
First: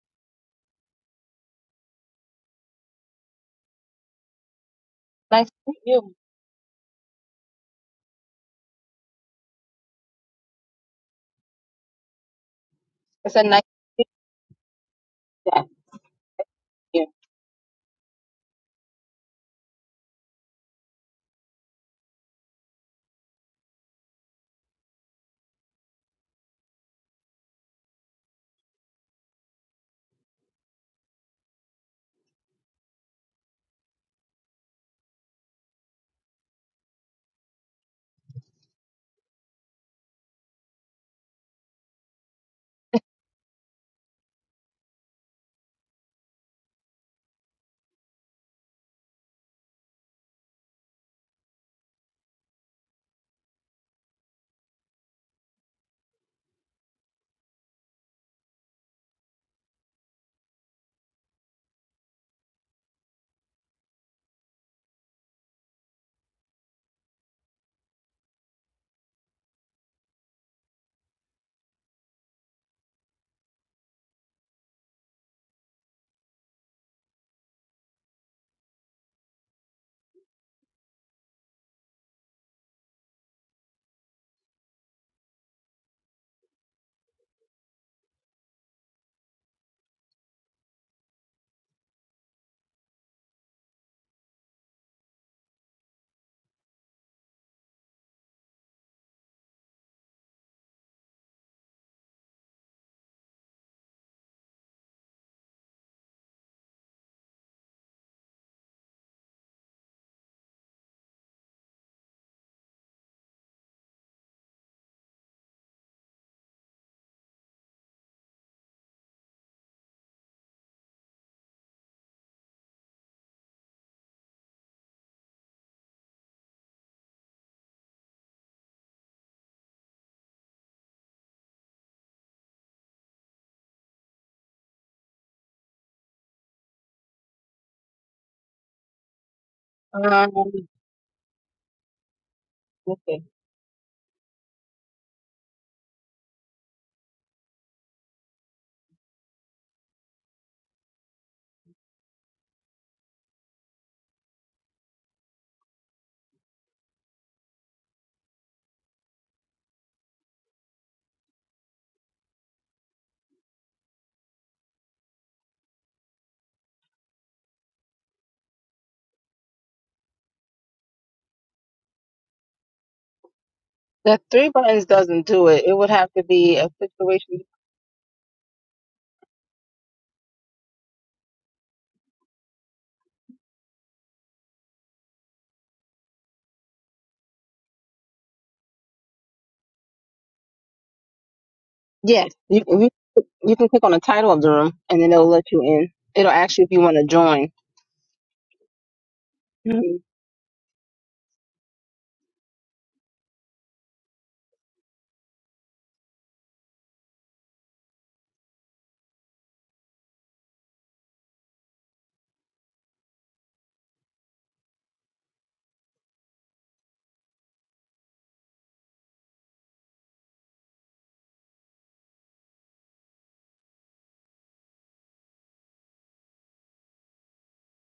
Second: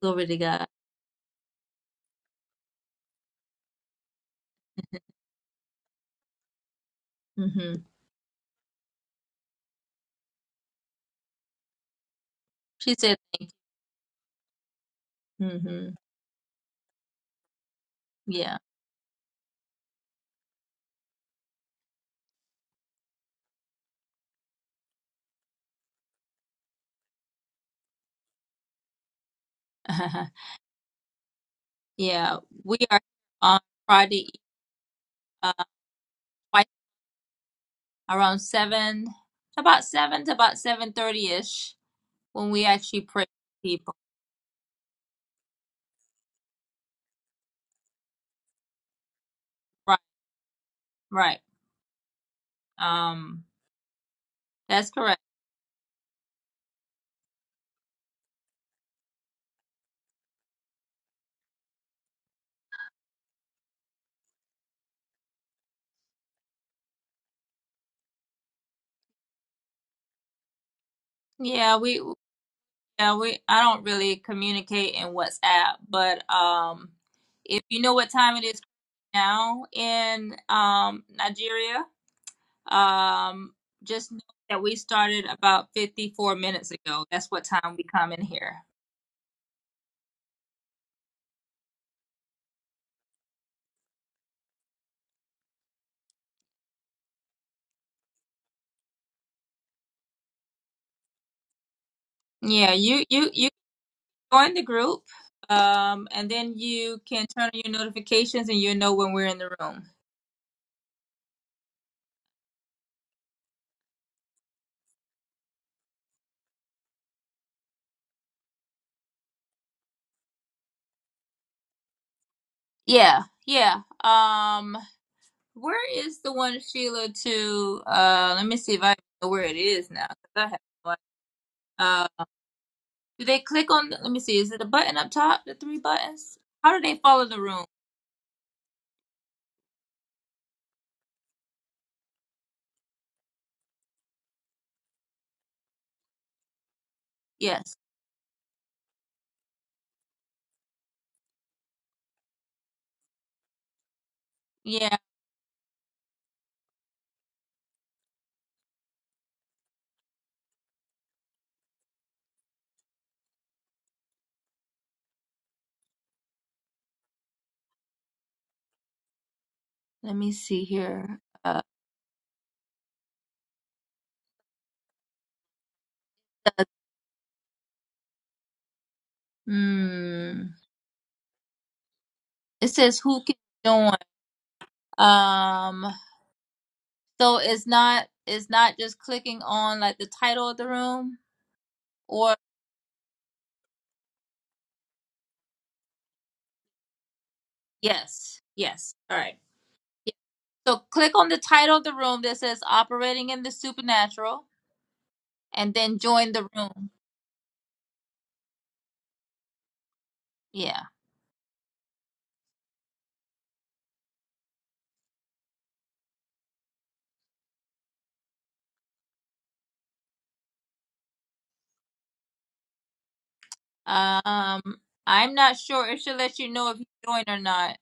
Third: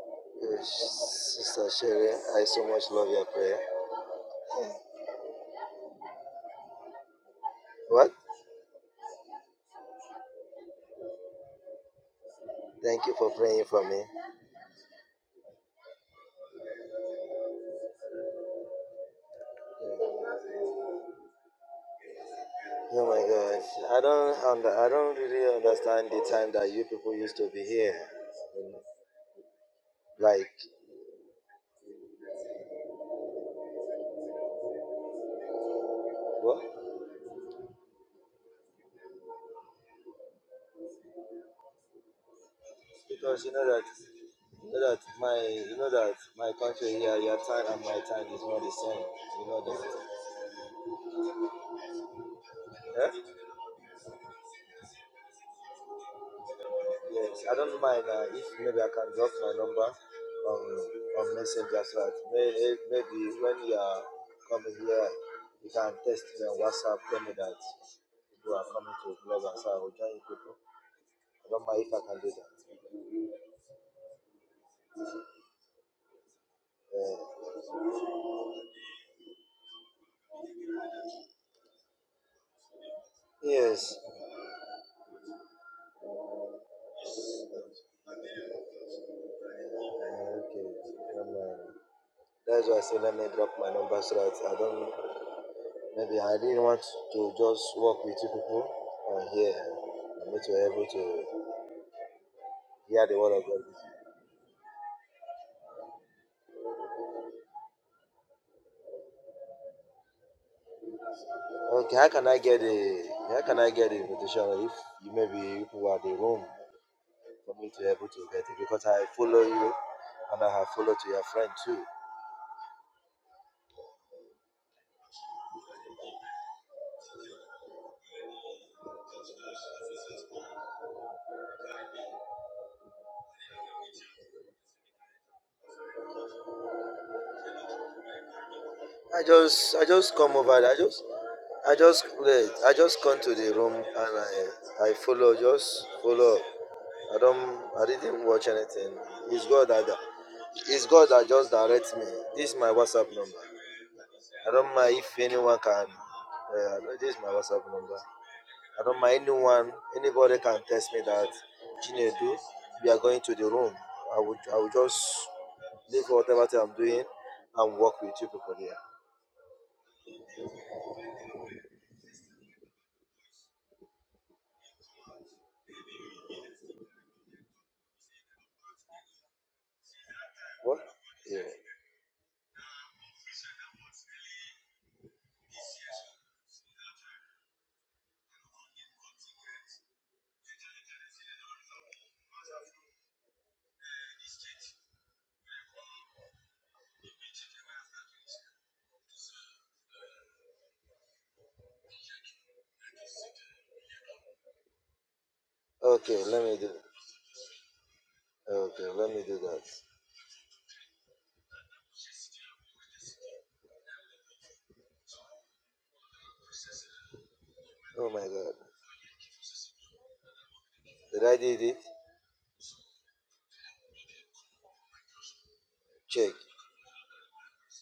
[SPEAKER 1] glory to
[SPEAKER 3] Uh,
[SPEAKER 1] God.
[SPEAKER 3] Sister Sherry, I so much love your prayer.
[SPEAKER 2] Nice to meet you.
[SPEAKER 1] hmm
[SPEAKER 3] What?
[SPEAKER 1] She
[SPEAKER 3] Thank you
[SPEAKER 1] said
[SPEAKER 3] for
[SPEAKER 2] It's a
[SPEAKER 1] thank
[SPEAKER 2] nice
[SPEAKER 3] praying for me.
[SPEAKER 1] you.
[SPEAKER 2] chat
[SPEAKER 1] hmm
[SPEAKER 2] here.
[SPEAKER 1] Yeah.
[SPEAKER 3] Oh my God, I don't under, I don't really understand the time that you people used to be here. Like
[SPEAKER 1] yeah. We are on Friday uh,
[SPEAKER 3] what?
[SPEAKER 1] twice around seven, about seven to about seven thirty ish when we actually pray
[SPEAKER 3] Because you
[SPEAKER 1] for
[SPEAKER 3] know that
[SPEAKER 1] people.
[SPEAKER 3] you know that my you know that my country here, your time and my time is not the same. You know
[SPEAKER 1] Right,
[SPEAKER 3] that.
[SPEAKER 1] right.
[SPEAKER 3] Huh?
[SPEAKER 1] Um, that's correct.
[SPEAKER 3] Yes, I don't mind uh, if maybe I can drop my number on on Messenger so that may- maybe when you are coming here, you can text me on WhatsApp, tell me that you are coming to club and so I will join you people. I don't
[SPEAKER 1] Yeah,
[SPEAKER 3] mind if I
[SPEAKER 1] we
[SPEAKER 3] can do that.
[SPEAKER 1] yeah we I don't really communicate in WhatsApp, but um,
[SPEAKER 3] Uh,
[SPEAKER 1] if you know what time it is now in um Nigeria, um,
[SPEAKER 3] yes.
[SPEAKER 1] just know that we started about fifty four minutes ago. That's what time we come in here.
[SPEAKER 3] Uh, okay. I don't mind. That's why I say let me drop my number so that I don't maybe I didn't want to just work with you people on here. I need to be able to
[SPEAKER 1] Yeah, you
[SPEAKER 3] hear the
[SPEAKER 1] you you
[SPEAKER 3] word of God.
[SPEAKER 1] join the group um and then you can turn on your notifications and you'll know when we're in the room
[SPEAKER 3] Okay, how can I get a how can I get the invitation if you maybe people are the room for me to be able to get it because I follow you and I have followed to your friend too.
[SPEAKER 1] yeah yeah um where is the one sheila to uh let me see if i know where it is now 'cause I have no uh do they click on the, let me see is it a button up top the three buttons how do they follow the room
[SPEAKER 3] I just I just
[SPEAKER 2] Um,
[SPEAKER 3] come over there. I just I just wait. I just come
[SPEAKER 2] okay.
[SPEAKER 3] to the room and I I follow just follow. I don't
[SPEAKER 1] yes
[SPEAKER 3] I didn't watch anything. It's God that it's God that just directs me. This is my WhatsApp number. I don't
[SPEAKER 1] yeah
[SPEAKER 3] mind if anyone can. Uh, this is my WhatsApp number. I don't mind anyone, anybody can text me that Chinedu, we are going to the room. I would I would just leave whatever thing I'm doing and work with you people there.
[SPEAKER 1] let me see here uh
[SPEAKER 2] The three buttons doesn't do it. It would have to be a situation.
[SPEAKER 1] hmm
[SPEAKER 3] What? Yeah.
[SPEAKER 1] it says who can join um So it's not it's not just clicking on like the title of the room
[SPEAKER 2] Yes,
[SPEAKER 1] or
[SPEAKER 2] you, you, you can click on the title of the room, and then it'll let you in. It'll ask you if you want to join.
[SPEAKER 1] yes. Yes. All right. Yeah. So click on the title of the room that says operating in the supernatural and then
[SPEAKER 3] Okay,
[SPEAKER 1] join
[SPEAKER 3] let
[SPEAKER 1] the
[SPEAKER 3] me do
[SPEAKER 1] room.
[SPEAKER 3] okay, let me do that.
[SPEAKER 1] Yeah.
[SPEAKER 3] Oh my god. Did I did it?
[SPEAKER 1] Um I'm not sure it should
[SPEAKER 3] Check.
[SPEAKER 1] let you know if you join or not.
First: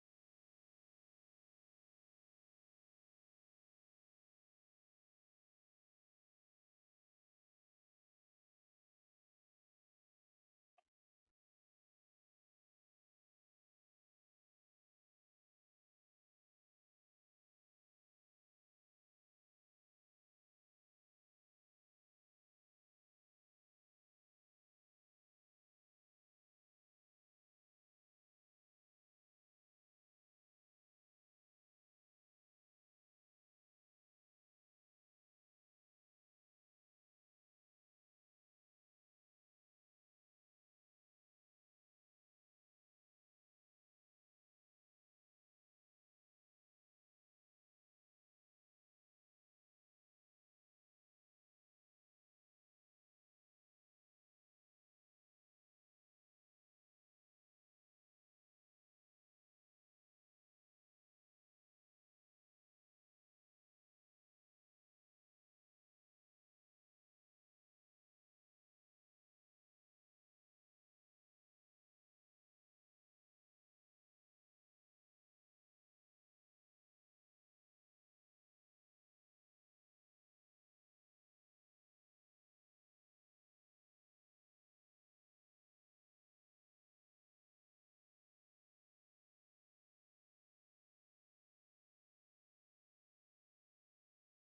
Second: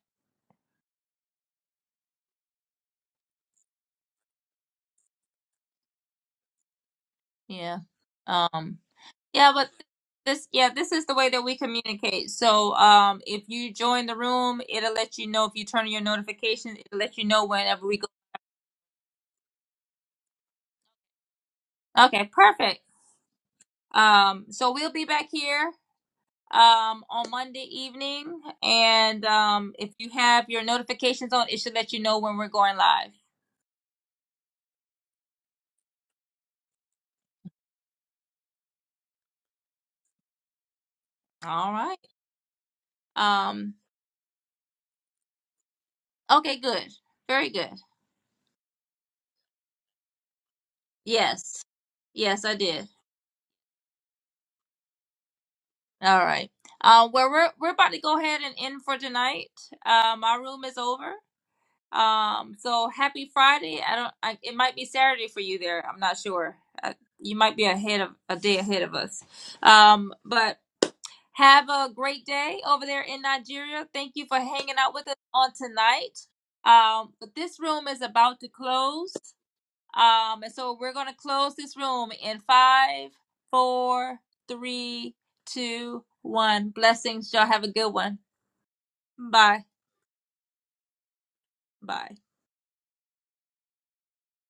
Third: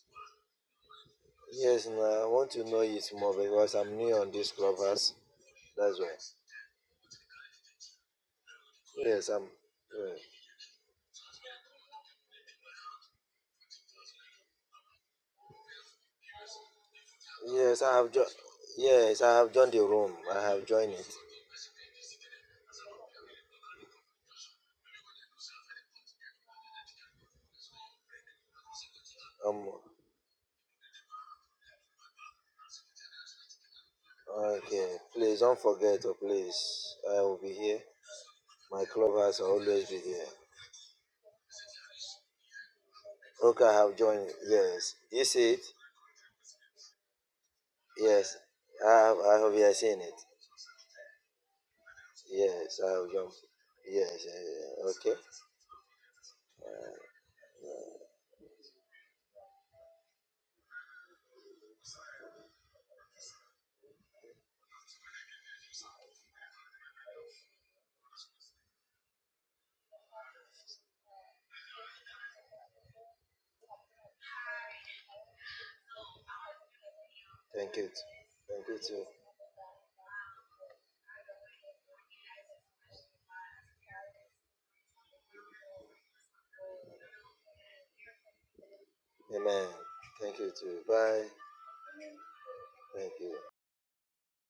[SPEAKER 3] Yes now I want to know it more because I'm new on this clubhouse. That's why.
[SPEAKER 1] Yeah. Um
[SPEAKER 3] Yes, I'm
[SPEAKER 1] yeah, but
[SPEAKER 3] yeah.
[SPEAKER 1] this yeah, this is the way that we communicate. So um if you join the room, it'll let you know if you turn on your notifications, it'll let you know
[SPEAKER 3] yes
[SPEAKER 1] whenever we
[SPEAKER 3] I
[SPEAKER 1] go
[SPEAKER 3] have jo- yes, I have joined the room. I have joined it.
[SPEAKER 1] Okay, perfect. Um, so we'll be back here um, on Monday evening, and um,
[SPEAKER 3] Um
[SPEAKER 1] if you have your notifications on, it should let you know when we're going live.
[SPEAKER 3] Okay, please don't forget, oh, please. I will be here. My club has always be here.
[SPEAKER 1] All right.
[SPEAKER 3] Okay, I
[SPEAKER 1] Um,
[SPEAKER 3] have joined. Yes, you see it?
[SPEAKER 1] okay. Good. Very good.
[SPEAKER 3] Yes, I have. I have yeah, seen it.
[SPEAKER 1] Yes. Yes, I
[SPEAKER 3] Yes,
[SPEAKER 1] did.
[SPEAKER 3] I have joined. Yes, yeah, yeah. yeah. okay.
[SPEAKER 1] All right. Uh, well, we're we're about to go ahead and end for tonight. Uh, my room is over. Um, so happy Friday. I don't. I, it might be Saturday for you there. I'm not sure. Uh you might be ahead of a day ahead of us. Um, but Have a great day over there in Nigeria. Thank you for hanging out with us on tonight. Um, but this
[SPEAKER 3] Thank
[SPEAKER 1] room
[SPEAKER 3] you.
[SPEAKER 1] is about to
[SPEAKER 3] Thank you too.
[SPEAKER 1] close. Um, and so we're going to close this room in five, four, three, two, one. Blessings. Y'all have a good one. Bye.
[SPEAKER 3] Amen. Thank you too. Bye.
[SPEAKER 1] Bye.
[SPEAKER 3] Thank you.